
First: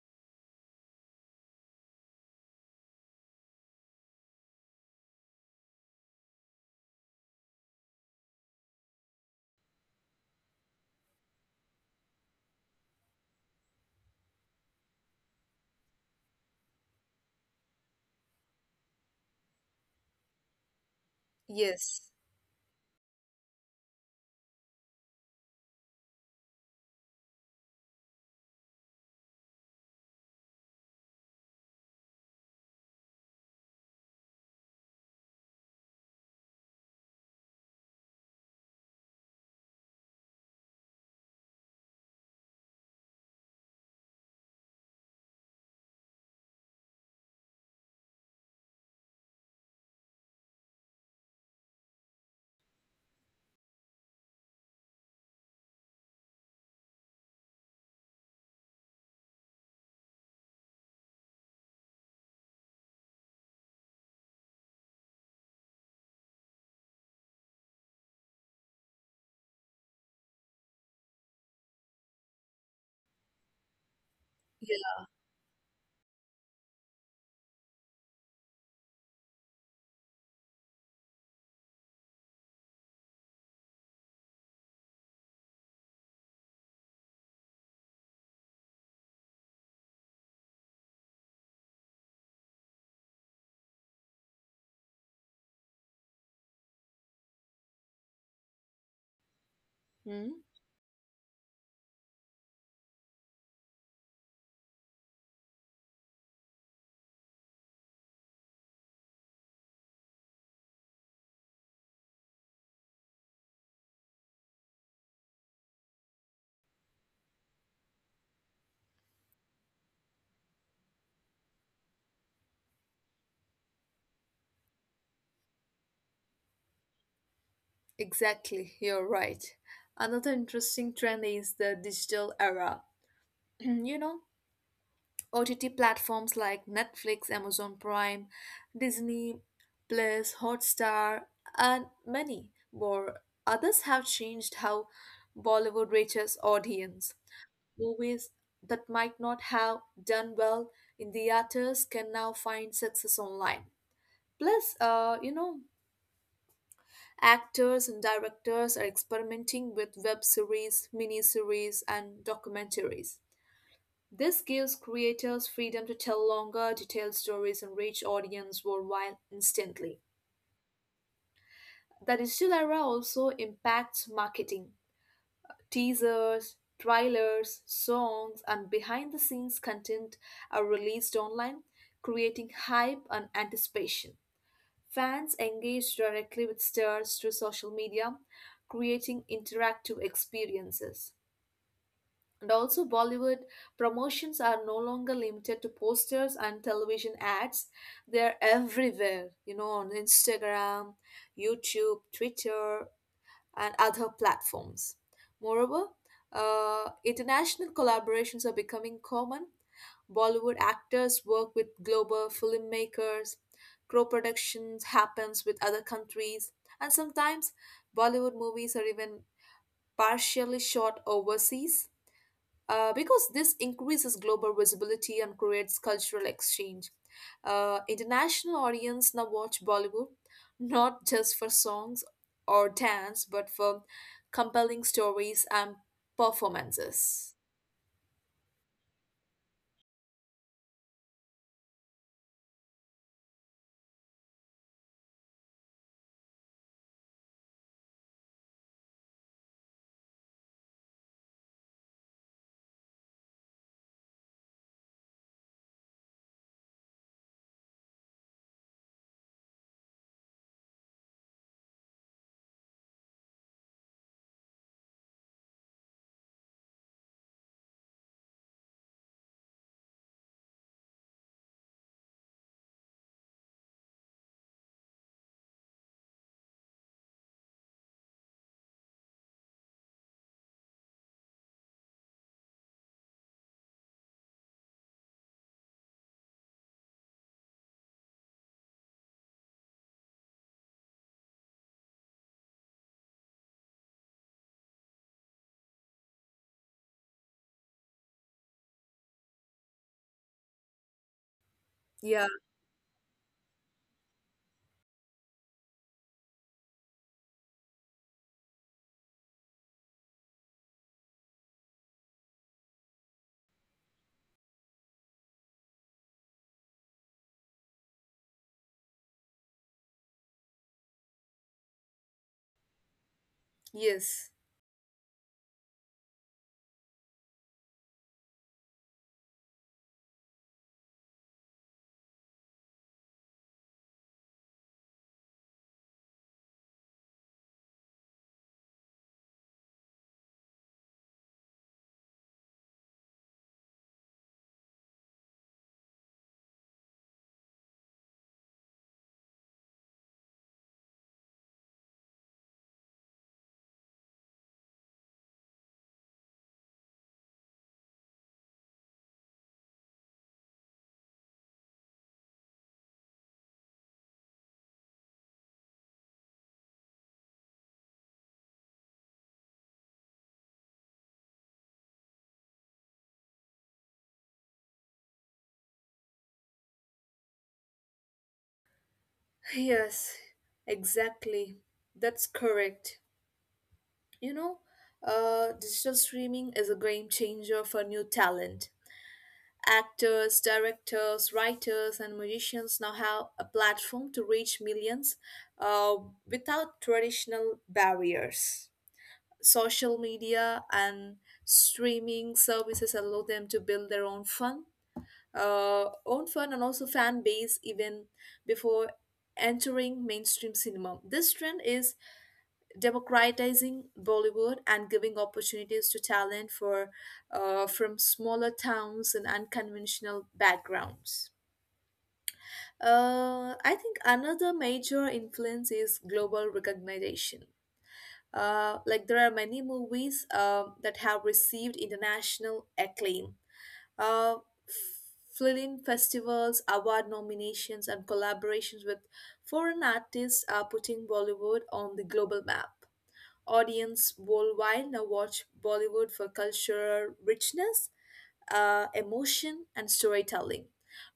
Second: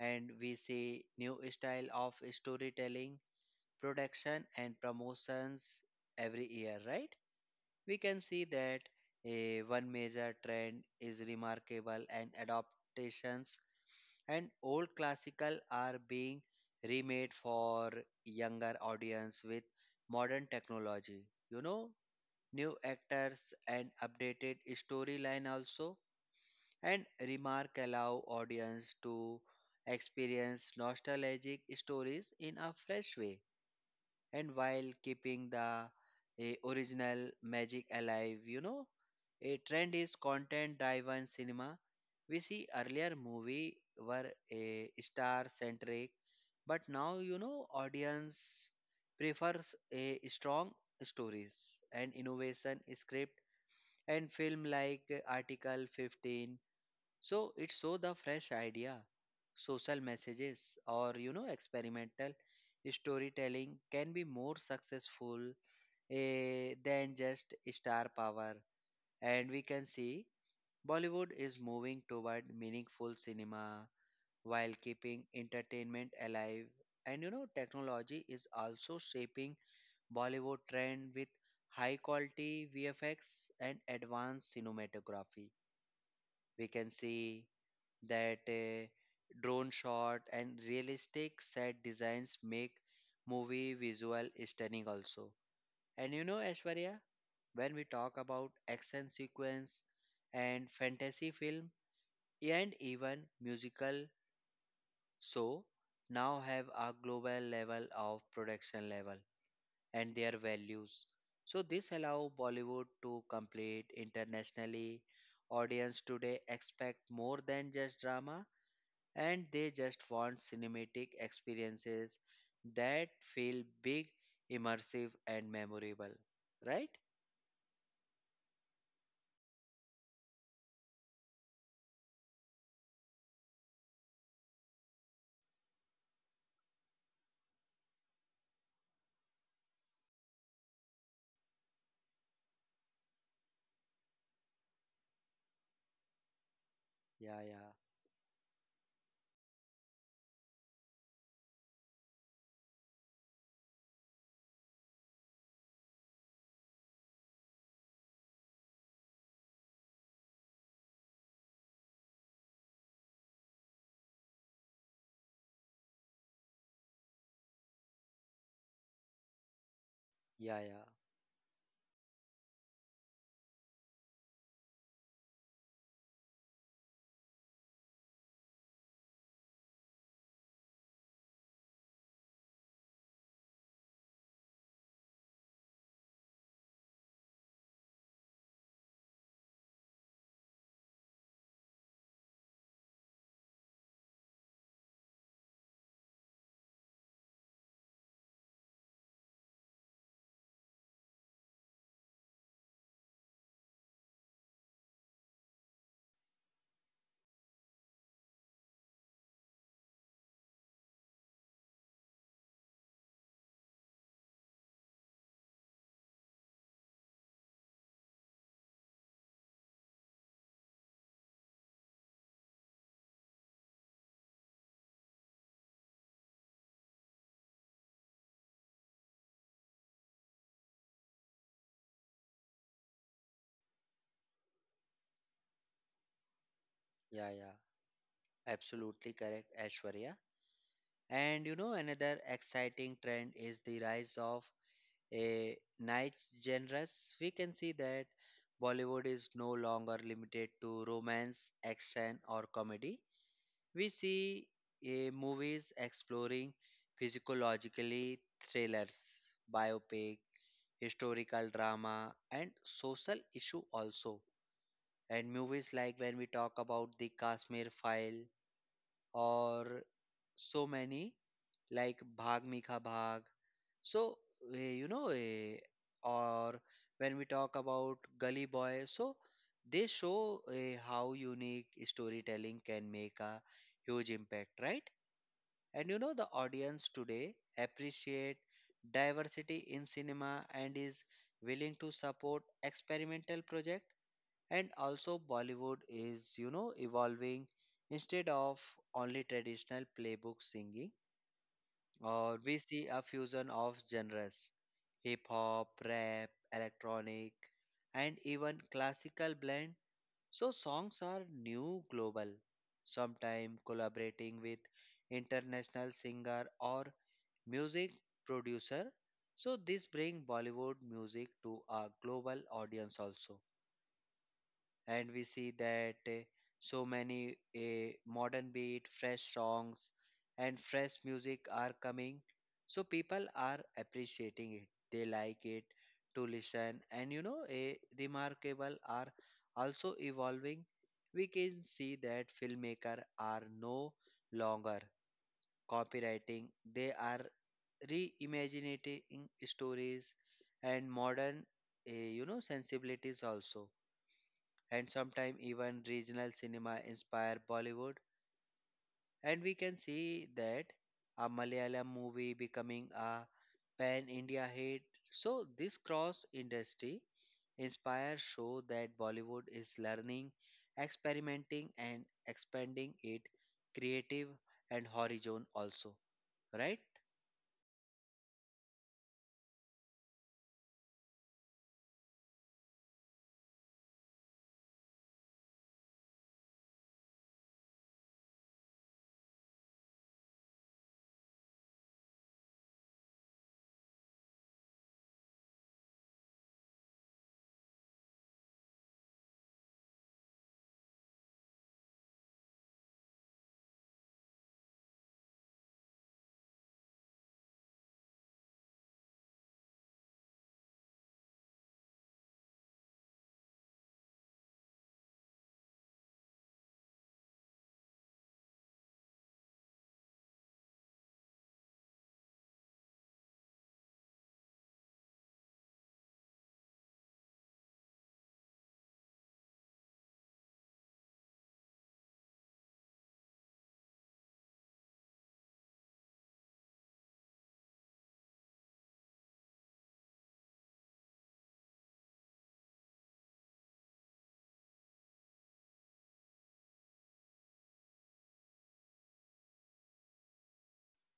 [SPEAKER 1] and we see new style of storytelling, production and promotions every year, right? We can see that a one major trend is remarkable and adaptations, and old classical are being remade for younger audience with modern technology. You know,
[SPEAKER 2] Yes.
[SPEAKER 1] new actors and updated storyline also, and remark allow audience to experience nostalgic stories in a fresh way and while keeping the original magic alive. You know, a trend is content driven cinema. We see earlier movie were a star centric, but now you know audience prefers a strong stories and innovation script and film like Article 15. So, the fresh idea, social messages, or you know, experimental storytelling can be more successful than just star power. And we can see Bollywood is moving toward meaningful cinema while
[SPEAKER 2] Yeah.
[SPEAKER 1] keeping entertainment alive. And you know, technology is also shaping Bollywood trend with high quality VFX and advanced cinematography. We can see that drone shot and realistic set designs make movie visual stunning also. And you know, Ashwarya, when we talk about action sequence
[SPEAKER 2] Hmm?
[SPEAKER 1] and fantasy film and even musical, so now have a global level of production level and their values. So this allow Bollywood to compete internationally. Audience today expect more than just drama and they just want cinematic experiences that feel big, immersive, and memorable. Right?
[SPEAKER 2] Exactly. You're right. Another interesting trend is the digital era. You know, OTT platforms like Netflix, Amazon Prime, Disney, Plus, Hotstar, and many more. Others have changed how Bollywood reaches audience.
[SPEAKER 1] Yeah, yeah,
[SPEAKER 2] Movies that might not have done well in the theaters can now find success online. Plus, you know, actors and directors are experimenting with web series, miniseries, and documentaries. This gives creators freedom to tell longer, detailed stories and reach audience worldwide instantly.
[SPEAKER 1] yeah, yeah,
[SPEAKER 2] The digital era also impacts marketing. Teasers, trailers, songs, and behind the scenes content are released online, creating hype and anticipation. Fans engage directly with stars through social media, creating interactive experiences. And also, Bollywood promotions are no longer limited to posters and television ads. They're everywhere, you know, on Instagram, YouTube, Twitter, and other platforms. Moreover, international collaborations are becoming common. Bollywood actors work with global filmmakers, co productions happens with other countries, and sometimes Bollywood movies are even partially shot overseas, because this increases global visibility and creates cultural exchange. International audience now watch Bollywood not just for songs or dance, but for compelling stories and
[SPEAKER 1] yeah,
[SPEAKER 2] performances.
[SPEAKER 1] yeah. Absolutely correct, Ashwarya. And you know, another exciting trend is the rise of a niche genres. We can see that Bollywood is no longer limited to romance, action, or comedy. We see movies exploring physiologically thrillers, biopic, historical drama, and social issue also. And movies like when we talk about the Kashmir File, or so many like Bhag Mikha Bhag. So eh, you know, eh, or when we talk about Gully Boy, so they show how unique storytelling can make a huge impact, right? And you know the audience today appreciate diversity in cinema and is willing to support experimental project, and also Bollywood is you know evolving. Instead of only traditional playbook singing,
[SPEAKER 2] Yeah,
[SPEAKER 1] or we see a fusion of genres, hip hop, rap, electronic, and even classical blend, so songs are new global, sometimes collaborating with international singer or music producer. So this bring Bollywood music to a global audience also,
[SPEAKER 2] yes,
[SPEAKER 1] and we see that so many modern beat, fresh songs and fresh music are coming, so people are appreciating it. They like it to listen, and you know a remarkable are also evolving. We can see that filmmaker are no longer copywriting. They are reimagining stories and modern, you know, sensibilities also, and sometimes even regional cinema inspire Bollywood. And we can see that a Malayalam movie becoming a pan India hit. So, this cross industry inspire show that Bollywood is learning, experimenting, and expanding it creative and horizon also, right?
[SPEAKER 2] yes, exactly. That's correct. You know, digital streaming is a game changer for new talent. Actors, directors, writers, and musicians now have a platform to reach millions uh, without traditional barriers. Social media and streaming services allow them to build own fun, and also fan base even before entering mainstream cinema. This trend is democratizing Bollywood and giving opportunities to talent for from smaller towns and unconventional backgrounds. I think another major influence is global recognition. Like, there are many movies that have received international acclaim. Uh, Film festivals, award nominations, and collaborations with foreign artists are putting Bollywood on the global map. Audience worldwide now watch Bollywood for cultural richness, emotion, and storytelling,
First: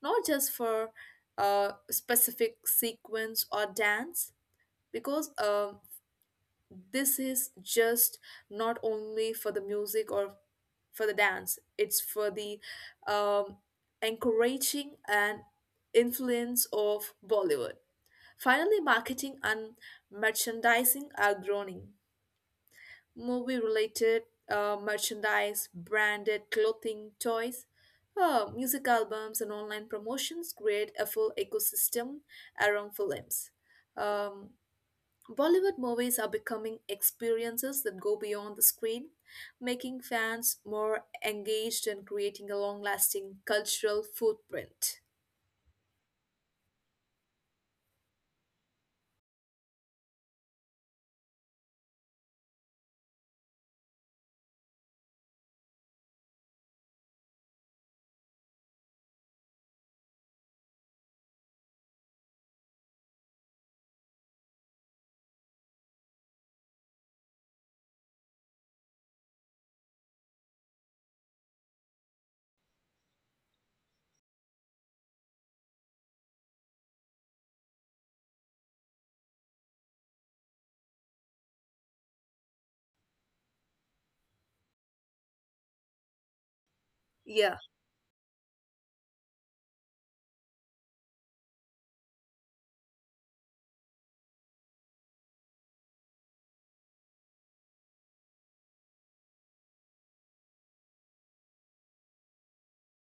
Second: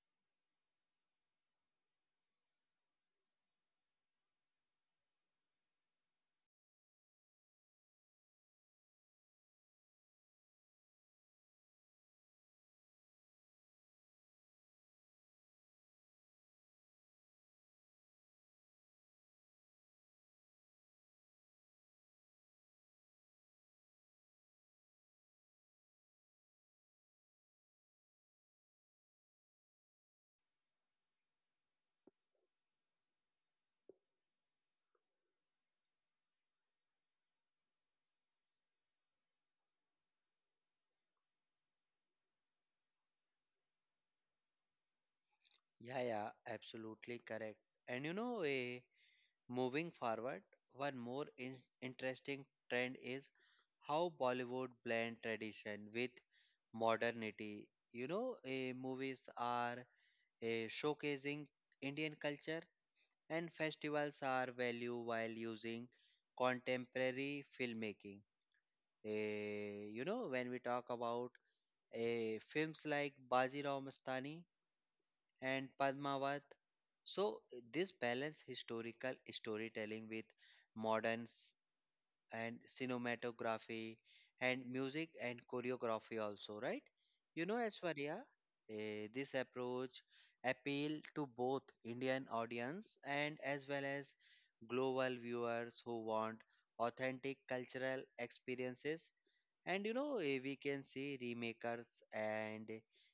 [SPEAKER 2] not just for a specific sequence or dance. Because this is just not only for the music or for the dance, it's for the um, encouraging and influence of Bollywood. Finally, marketing and merchandising are growing. Movie related merchandise, branded clothing, toys, music albums, and online promotions create a full ecosystem around films. Um, Bollywood movies are becoming experiences that go beyond the screen, making fans more engaged and creating a long lasting cultural footprint.
[SPEAKER 1] Yeah, yeah, absolutely correct. And you know, Moving forward, one more interesting trend is how Bollywood blend tradition with modernity. You know, movies are showcasing Indian culture, and festivals are value while using contemporary filmmaking. Eh, you know, when we talk about films like Baji Mastani and Padmavat. So this balance historical storytelling with modern and cinematography and music and choreography also, right? You
[SPEAKER 2] Yeah,
[SPEAKER 1] know, Aishwarya, this approach appeal to both Indian audience and as well as global viewers who want authentic cultural experiences. And you know, we can see remakers and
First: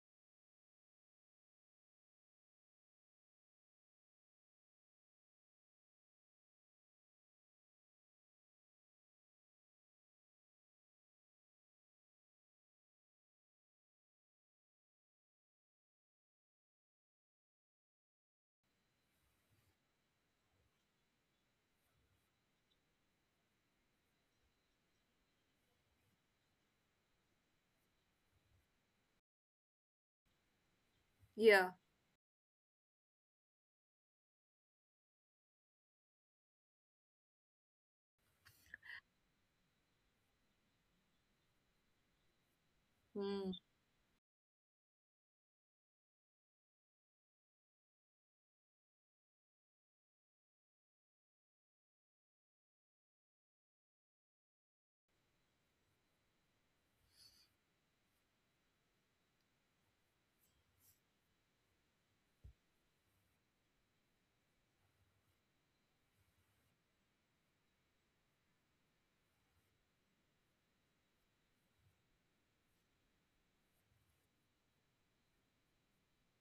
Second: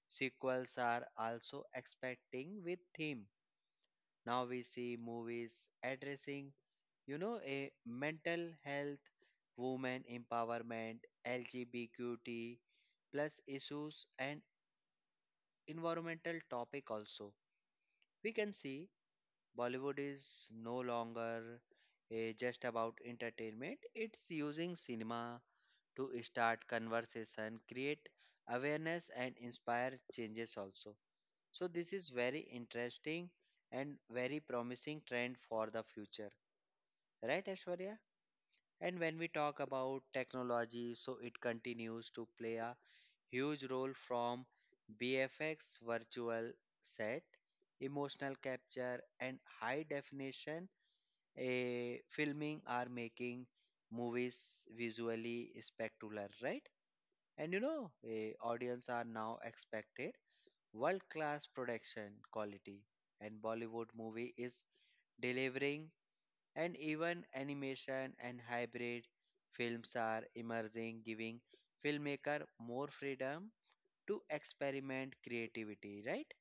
[SPEAKER 1] sequels are also expecting with theme. Now we see movies addressing you know a mental health, women empowerment, lgbtq plus issues and environmental topic also. We can see Bollywood is no longer just about entertainment. It's using cinema to start conversation, create awareness and inspire changes also. So
[SPEAKER 2] yeah.
[SPEAKER 1] this is very interesting and very promising trend for the future, right, Ashwarya? And when we talk about technology, so it continues to play a
[SPEAKER 2] Mm,
[SPEAKER 1] huge role from BFX, virtual set, emotional capture, and high definition filming are making movies visually spectacular, right? And you know, audience are now expected world class production quality, and Bollywood movie is delivering, and even animation and hybrid films are emerging, giving filmmaker more freedom to experiment creativity, right?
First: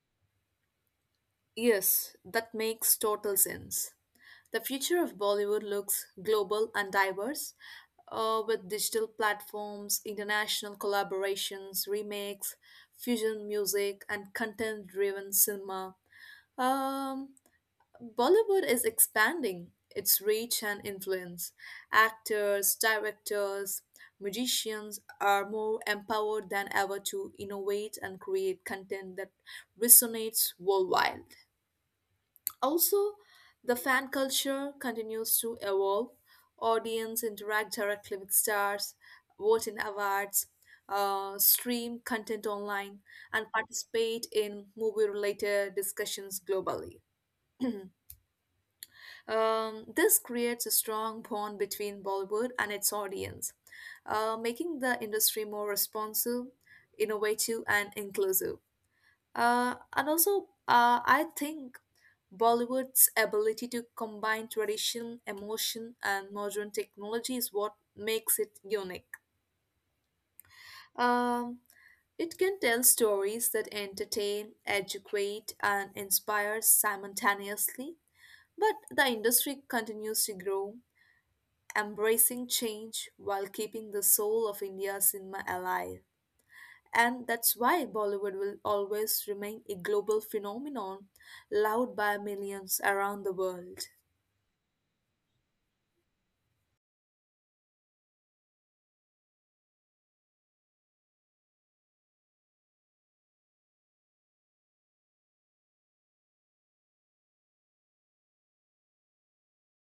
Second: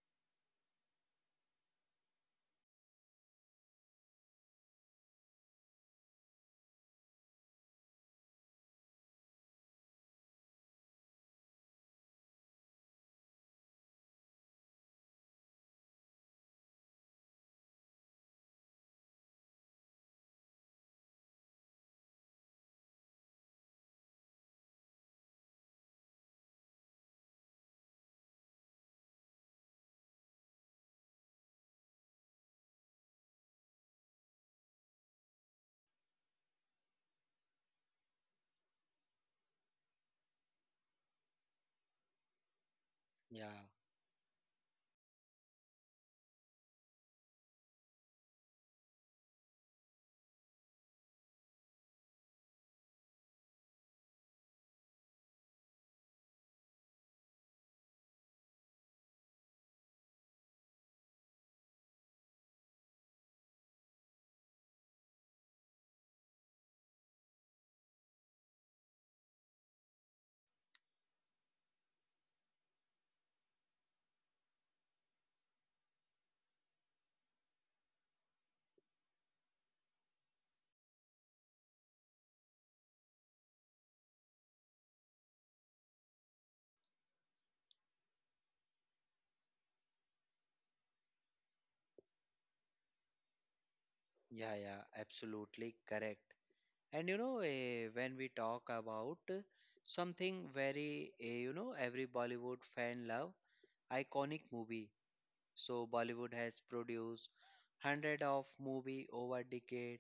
[SPEAKER 2] yes, that makes total sense. The future of Bollywood looks global and diverse, with digital platforms, international collaborations, remakes, fusion music, and content driven cinema. Um, Bollywood is expanding its reach and influence. Actors, directors, magicians are more empowered than ever to innovate and create content that resonates worldwide. Also, the fan culture continues to evolve. Audience interact directly with stars, vote in awards, stream content online, and
[SPEAKER 1] Yeah,
[SPEAKER 2] participate in movie-related discussions globally. This creates a strong bond between Bollywood and its audience, making the industry more responsive, innovative, and inclusive. And also, I think Bollywood's ability to combine tradition, emotion, and modern technology is what makes it unique. Um, it can tell stories that entertain, educate, and inspire simultaneously. But the industry continues to grow, embracing change while keeping the soul of India's cinema alive. And that's why Bollywood will always remain a global phenomenon, loved by millions around the world.
[SPEAKER 1] yeah, yeah, absolutely correct. And you know, when we talk about something very you know, every Bollywood fan love iconic movie. So Bollywood has produced hundred of movie over decade,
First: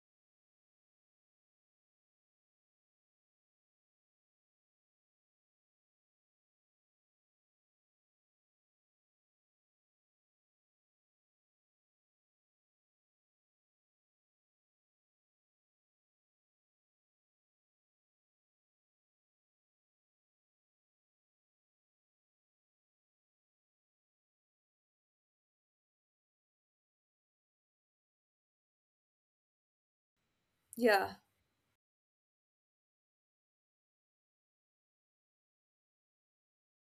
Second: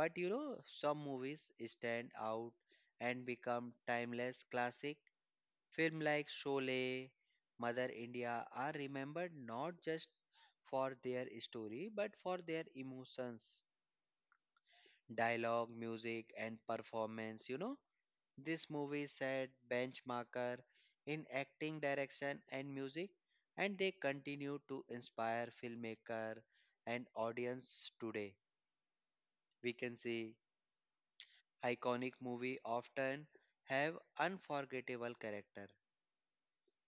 [SPEAKER 1] but you know some movies stand out and become timeless classic. Film like Sholay, Mother India are remembered not just for their story but for their emotions, dialogue, music, and performance. You know this movie set benchmarker in acting, direction, and music, and they continue to inspire filmmaker and audience today. We can see
[SPEAKER 2] Yeah,
[SPEAKER 1] iconic movie often have unforgettable character.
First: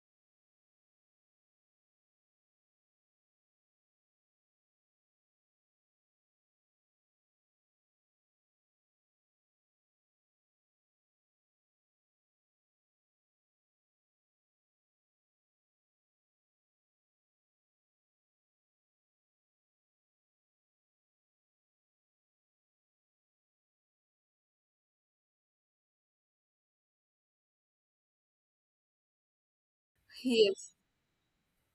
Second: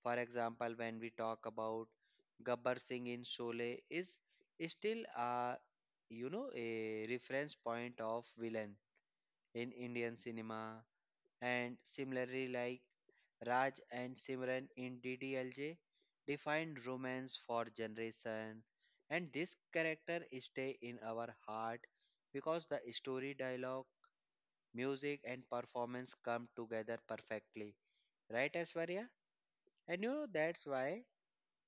[SPEAKER 1] For example, when we talk about Gabbar Singh in Sholay is still a you know a reference point of villain in Indian cinema, and similarly like Raj and Simran in DDLJ defined romance for generation, and this character stay in our heart because the story, dialogue, music and performance come together perfectly, right, Ashwarya? And you know that's
[SPEAKER 2] yes,
[SPEAKER 1] why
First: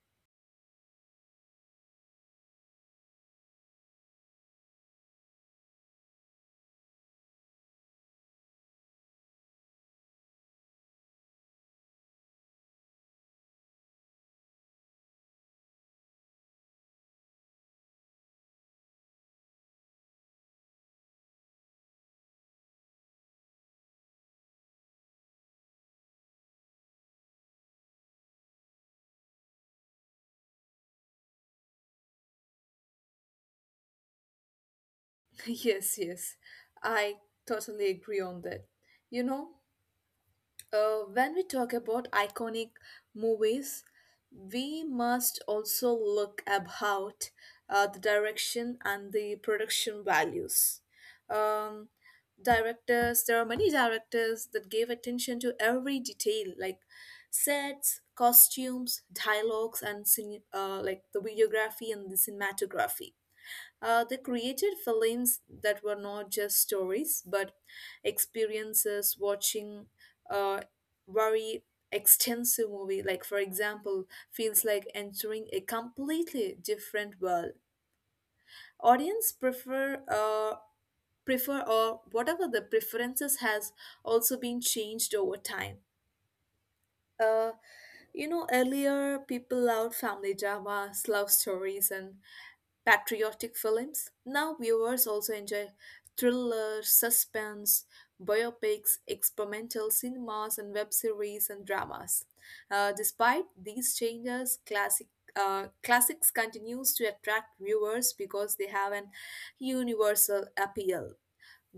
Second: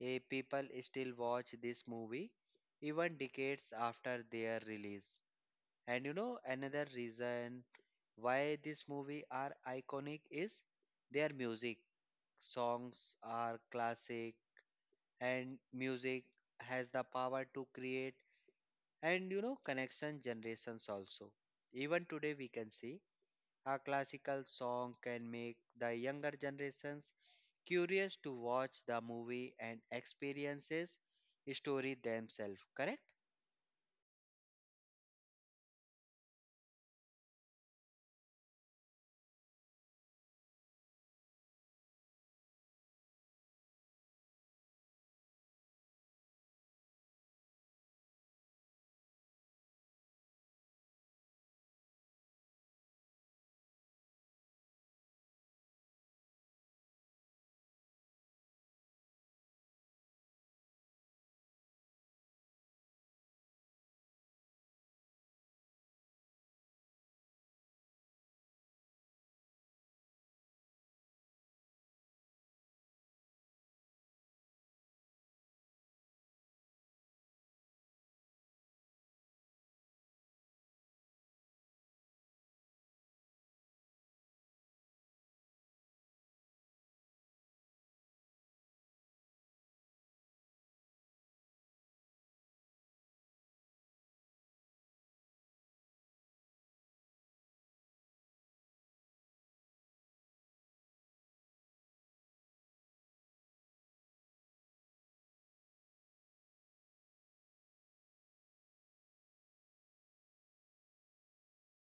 [SPEAKER 1] people still watch this movie even decades after their release. And you know, another reason why this movie are iconic is their music. Songs are classic, and music has the power to create and you know connection generations also. Even today we can see a classical song can make the younger generations curious to watch the movie and experiences story themselves, correct?
[SPEAKER 2] yes, yes. I totally agree on that. You know, when we talk about iconic movies, we must also look about the direction and the production values. Um, Directors, there are many directors that gave attention to every detail, like sets, costumes, dialogues, and like the videography and the cinematography. They created films that were not just stories but experiences. Watching a very extensive movie, like for example, feels like entering a completely different world. Audience prefer, or whatever the preferences has, also been changed over time. uh, you know, earlier people loved family dramas, love stories, and patriotic films. Now viewers also enjoy thriller, suspense, biopics, experimental cinemas, and web series and dramas. Despite these changes, classics continues to attract viewers because they have an universal appeal.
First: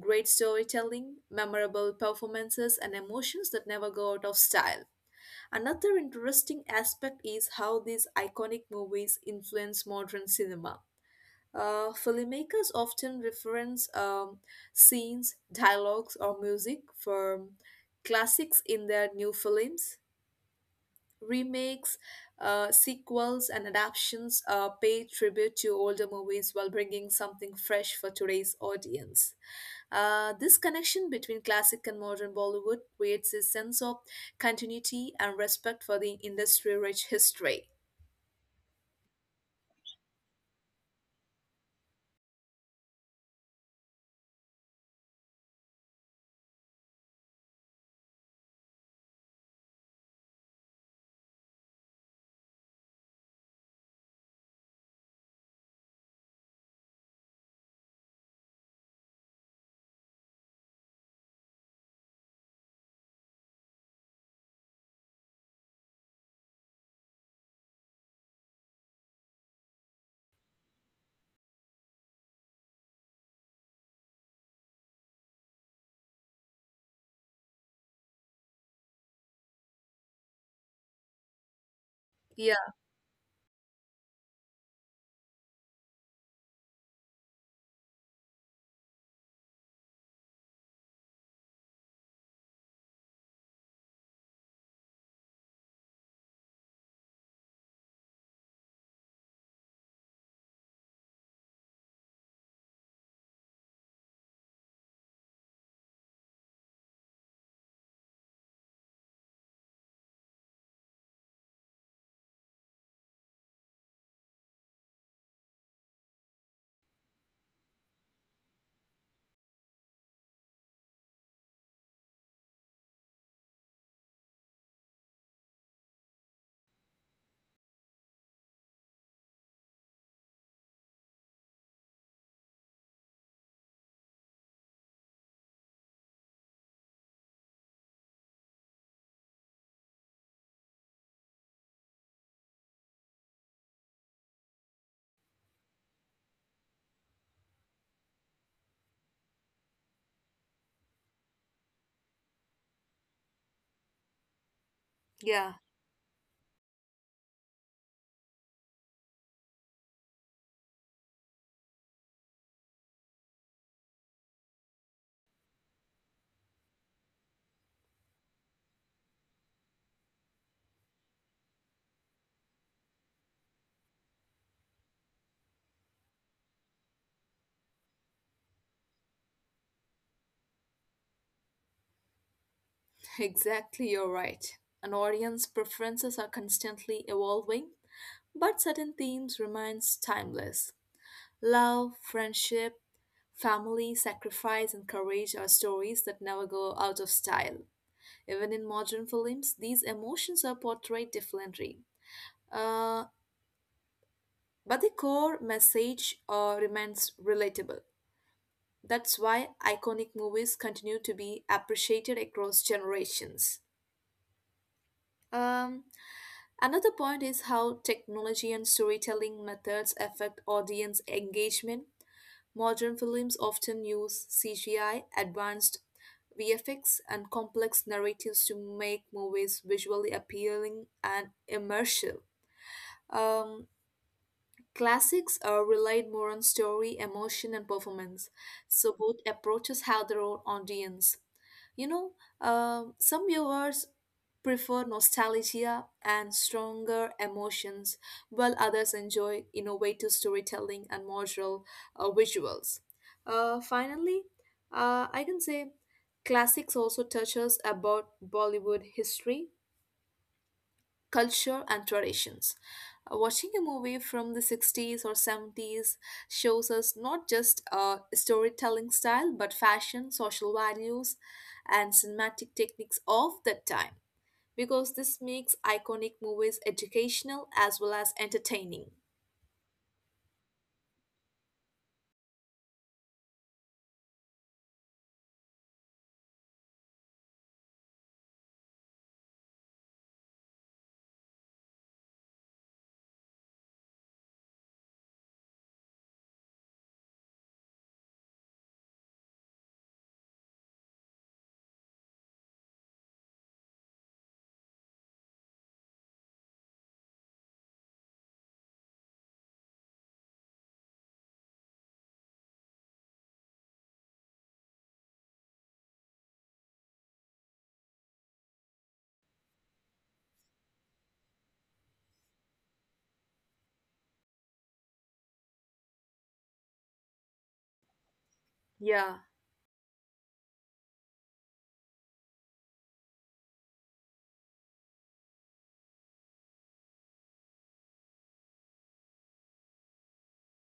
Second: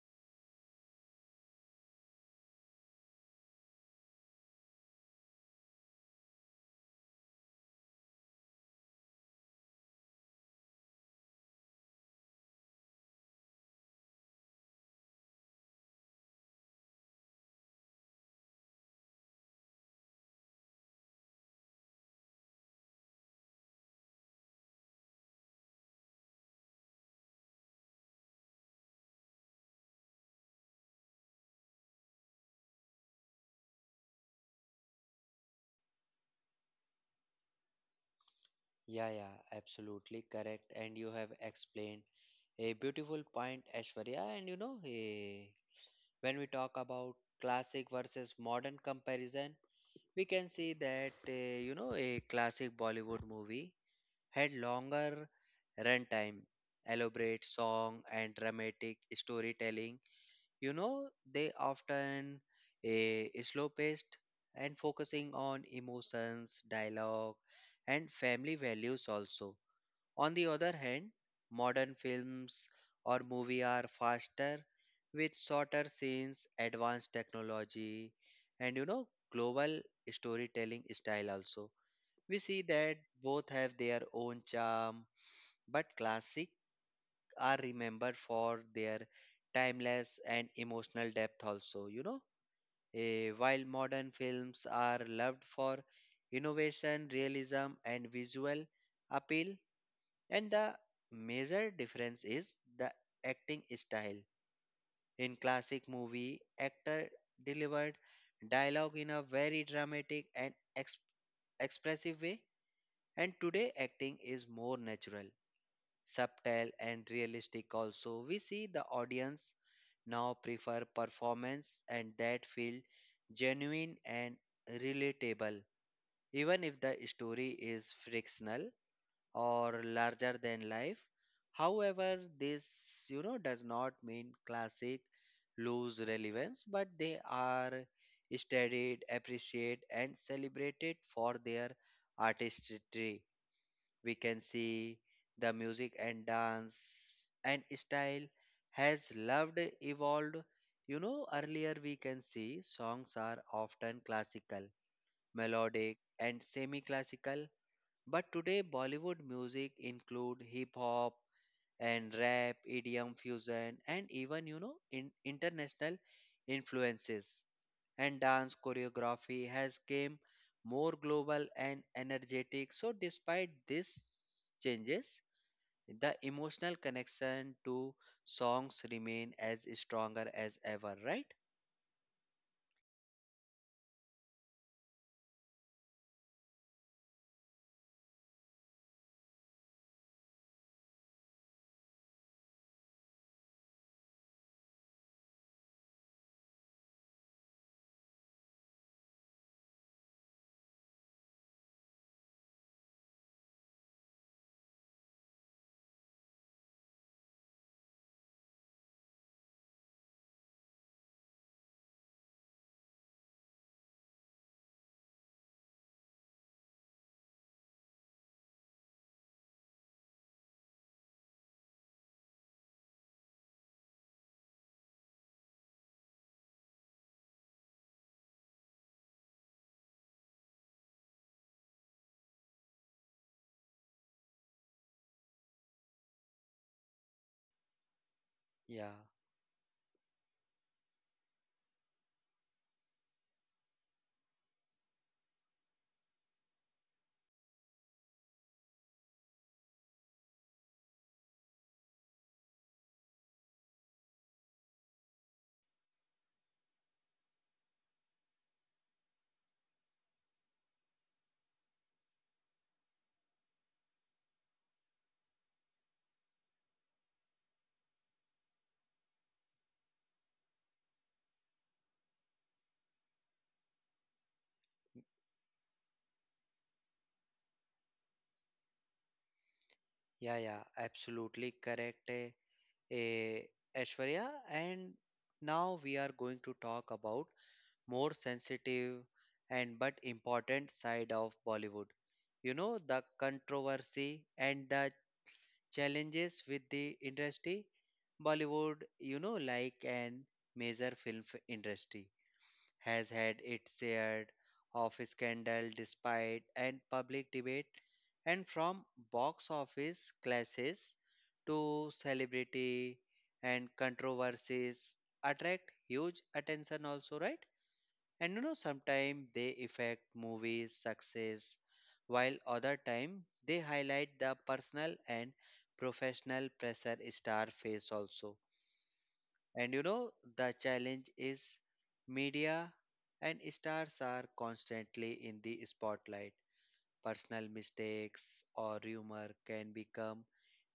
[SPEAKER 2] Great storytelling, memorable performances, and emotions that never go out of style. Another interesting aspect is how these iconic movies influence modern cinema. Filmmakers often reference scenes, dialogues, or music from classics in their new films. Remakes, sequels, and adaptations pay tribute to older movies while bringing something fresh for today's audience. This connection between classic and modern Bollywood creates a sense of continuity and respect for the industry rich history.
[SPEAKER 1] Yeah, yeah, absolutely correct. And you have explained a beautiful point, Ashwarya. And you know, when we talk about classic versus modern comparison, we can see that you know a classic Bollywood movie had longer runtime, elaborate song and dramatic storytelling. You know, they often slow paced and focusing on emotions, dialogue, and family values also. On the other hand, modern films or movie are faster with shorter scenes, advanced technology, and you know, global storytelling style also. We
[SPEAKER 2] Yeah,
[SPEAKER 1] see that both have their own charm, but classic are remembered for their timeless and emotional depth also, you know. While modern films are loved for innovation, realism, and visual appeal, and the major difference is the acting style. In classic movie, actor delivered dialogue in a very dramatic and expressive way, and today acting is more natural, subtle and realistic also. We see the audience now prefer performance and that feel genuine and relatable even if the story is frictional or larger than life. However, this you know does not mean classic lose relevance, but they are studied, appreciated, and celebrated for their artistry. We can see the music and dance and style has loved evolved. You know, earlier we can see songs are often classical,
[SPEAKER 2] yeah.
[SPEAKER 1] melodic, and semi classical, but today Bollywood music include hip hop and rap, EDM fusion and even you know in international influences. And dance choreography has came more global and energetic. So despite these changes, the emotional connection to songs remain as stronger as ever, right?
[SPEAKER 2] Exactly, you're right. An audience preferences are constantly evolving, but certain themes remains timeless. Love, friendship, family, sacrifice, and courage are stories that never go out of style. Even in modern films, these emotions are portrayed differently. Uh, but the core message remains relatable. That's why iconic movies continue to be appreciated across generations. Um, Another point is how technology and storytelling methods affect audience engagement. Modern films often use CGI, advanced VFX, and complex narratives to make movies visually appealing and immersive. Um, Classics are relied more on story, emotion, and performance,
[SPEAKER 1] Yeah,
[SPEAKER 2] so both approaches have their own audience. You know, some viewers prefer nostalgia and stronger emotions, while others enjoy innovative storytelling and modular visuals. Finally, I can say classics also touches about Bollywood history, culture, and traditions. Watching a movie from the 60s or 70s shows us not just storytelling style but fashion, social values, and cinematic techniques of that time, because this makes iconic movies educational as well as entertaining.
[SPEAKER 1] yeah, yeah, absolutely correct. Eh. eh, Aishwarya, and now we are going to talk about more sensitive and but important side of Bollywood. You know the controversy and the challenges with the industry. Bollywood, you know, like an major film industry has had its share of scandal, despite and public debate, and from box office clashes to celebrity and controversies attract huge attention also, right? And you know sometimes they affect movies success while other time they highlight the personal and professional pressure star face also.
[SPEAKER 2] Yeah,
[SPEAKER 1] And you know, the challenge is media and stars are constantly in the spotlight. Personal mistakes or rumor can become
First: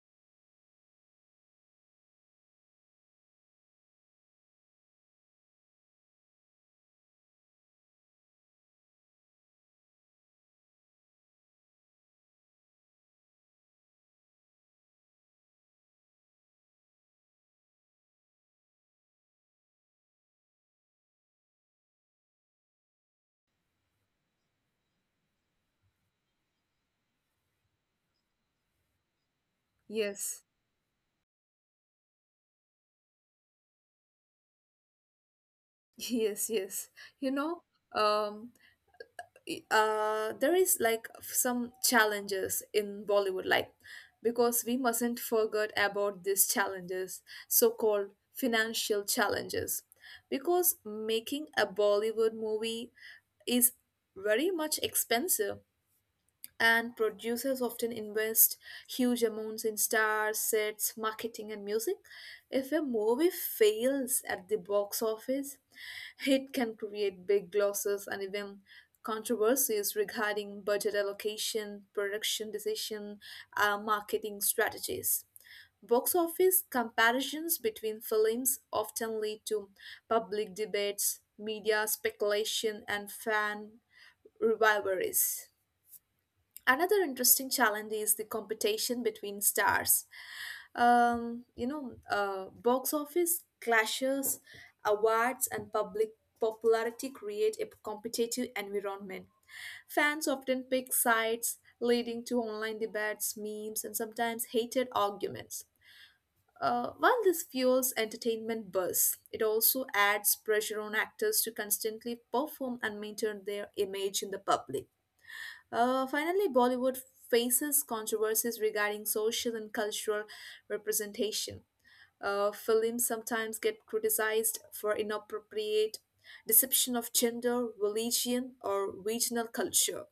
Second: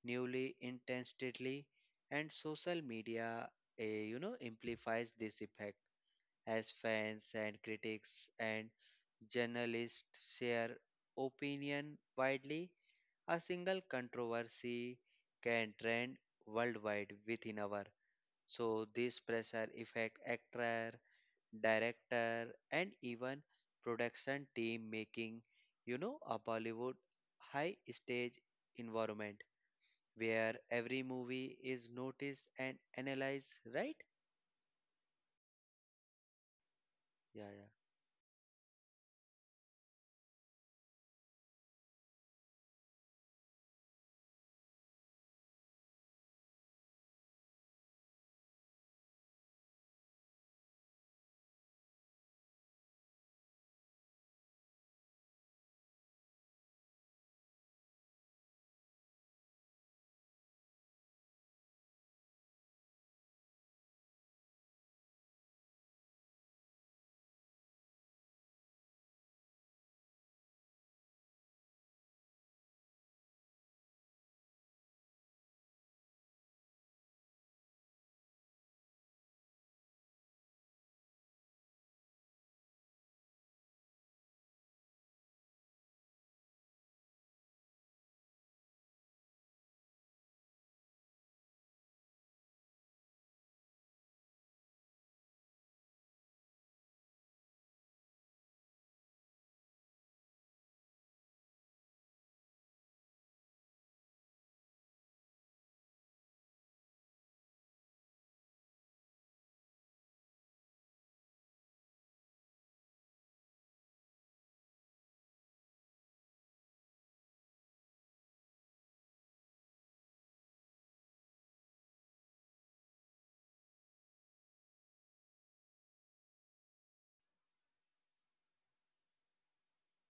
[SPEAKER 1] newly intensely, and social media, you know, amplifies this effect as fans and critics and journalists share opinion widely. A single controversy can trend worldwide within hour, so this pressure affect actor, director, and even production team, making you know a Bollywood high stage environment
[SPEAKER 2] yes,
[SPEAKER 1] where every movie is noticed and analyzed. Right?
[SPEAKER 2] yes, yes. You know,
[SPEAKER 1] Yeah,
[SPEAKER 2] um, there is like some challenges in Bollywood, like, because we mustn't forget about these challenges, so called financial challenges. Because making a Bollywood movie is very much expensive, and producers often invest huge amounts in stars, sets, marketing, and music. If a movie fails at the box office, it can create big losses and even controversies regarding budget allocation, production decision, marketing strategies. Box office comparisons between films often lead to public debates, media speculation, and fan rivalries. Another interesting challenge is the competition between stars. You know, box office clashes, awards, and public popularity create a competitive environment. Fans often pick sides, leading to online debates, memes, and sometimes hated arguments. While this fuels entertainment buzz, it also adds pressure on actors to constantly perform and maintain their image in the public. Finally, Bollywood faces controversies regarding social and cultural representation. Films sometimes get criticized for inappropriate deception of gender, religion, or regional culture.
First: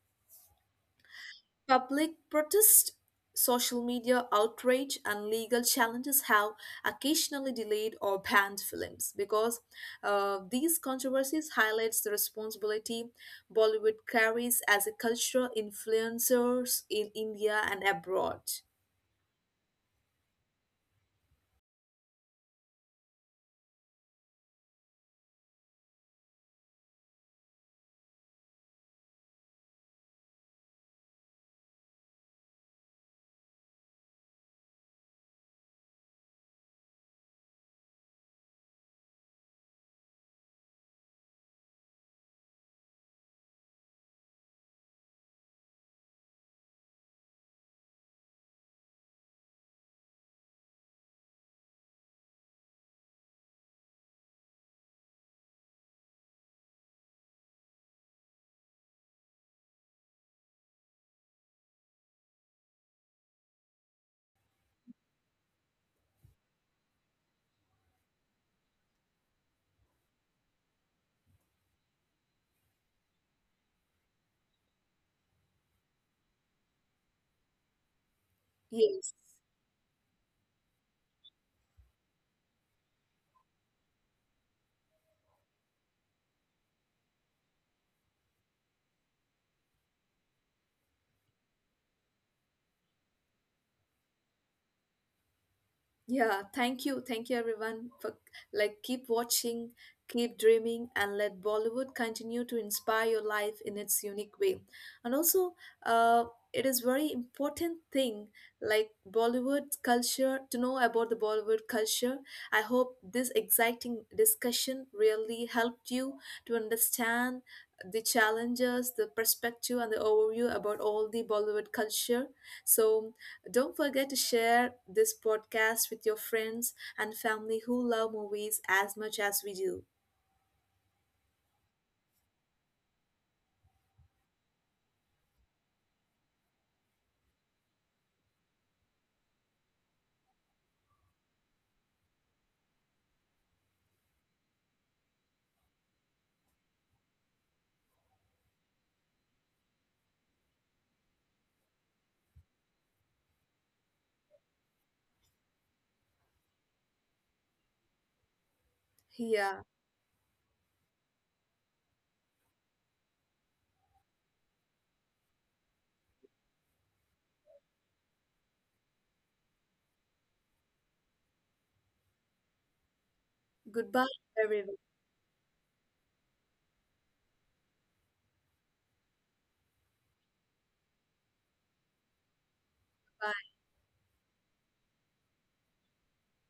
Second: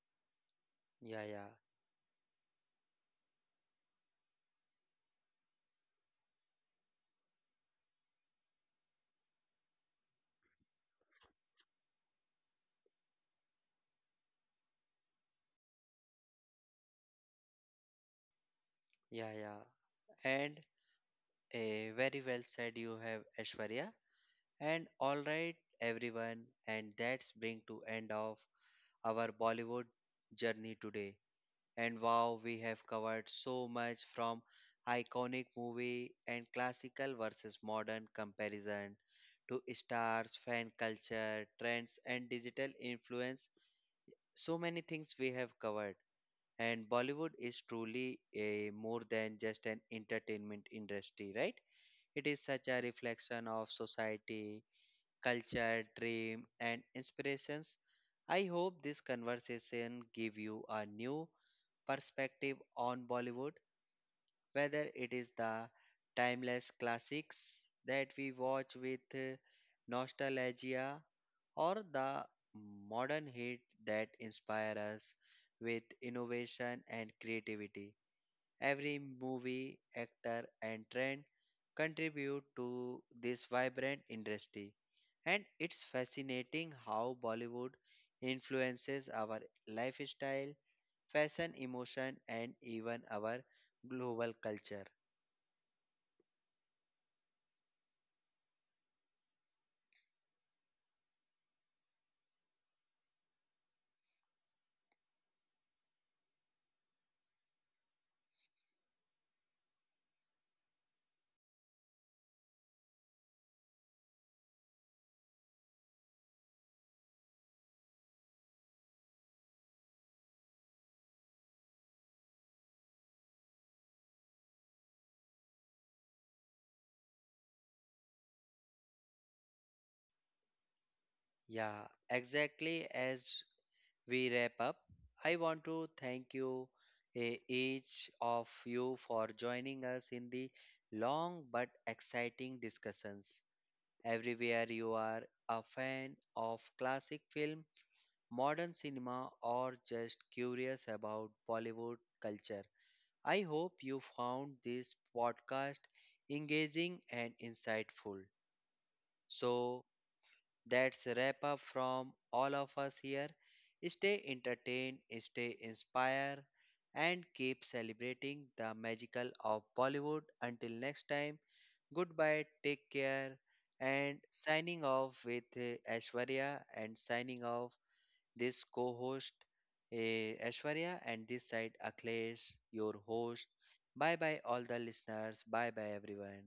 [SPEAKER 1] yeah, yeah, yeah,
[SPEAKER 2] Public protest, social media outrage, and legal challenges have occasionally delayed or banned films, because these controversies highlights the responsibility Bollywood carries as a cultural influencers in India and abroad.
[SPEAKER 1] yeah, yeah. And a very well said you have, Ashwarya. And all right, everyone, and that's bring to end of our Bollywood journey today. And wow, we have covered so much from iconic movie and classical versus modern comparison to stars, fan culture, trends, and digital influence. So many things we have covered. And Bollywood is truly a more than just an entertainment industry, right? It is such a reflection of society, culture, dream, and inspirations. I hope this conversation give you a new perspective on Bollywood, whether it is the timeless classics that we watch with nostalgia or the modern hit that inspire us with innovation and creativity. Every
[SPEAKER 2] Yes.
[SPEAKER 1] movie, actor, and trend contribute to this vibrant industry. And it's fascinating how Bollywood influences our lifestyle, fashion, emotion, and even our global culture.
[SPEAKER 2] Yeah, thank you. Thank you everyone for like keep watching, keep dreaming, and let Bollywood continue to inspire your life in its unique way. And also, uh it is very important thing, like Bollywood culture, to know about the Bollywood culture. I hope this exciting discussion really helped you to understand the challenges, the perspective, and the overview about all the Bollywood culture. So don't forget to share this podcast with your friends and family who love movies as much as we do.
[SPEAKER 1] Yeah, exactly. As we wrap up, I want to thank you, each of you, for joining us in the long but exciting discussions. Everywhere you are a fan of classic film, modern cinema, or just curious about Bollywood culture, I hope you found this podcast engaging and insightful.
[SPEAKER 2] Yeah.
[SPEAKER 1] So that's a wrap up from all of us here. Stay entertained, stay inspired, and keep celebrating the magical of Bollywood. Until next time, goodbye, take care,
[SPEAKER 2] Goodbye,
[SPEAKER 1] and
[SPEAKER 2] everyone.
[SPEAKER 1] signing off with Aishwarya, and signing off this co host Ashwarya, and this side Akhilesh, your
[SPEAKER 2] Bye.
[SPEAKER 1] host. Bye bye, all the listeners. Bye bye, everyone.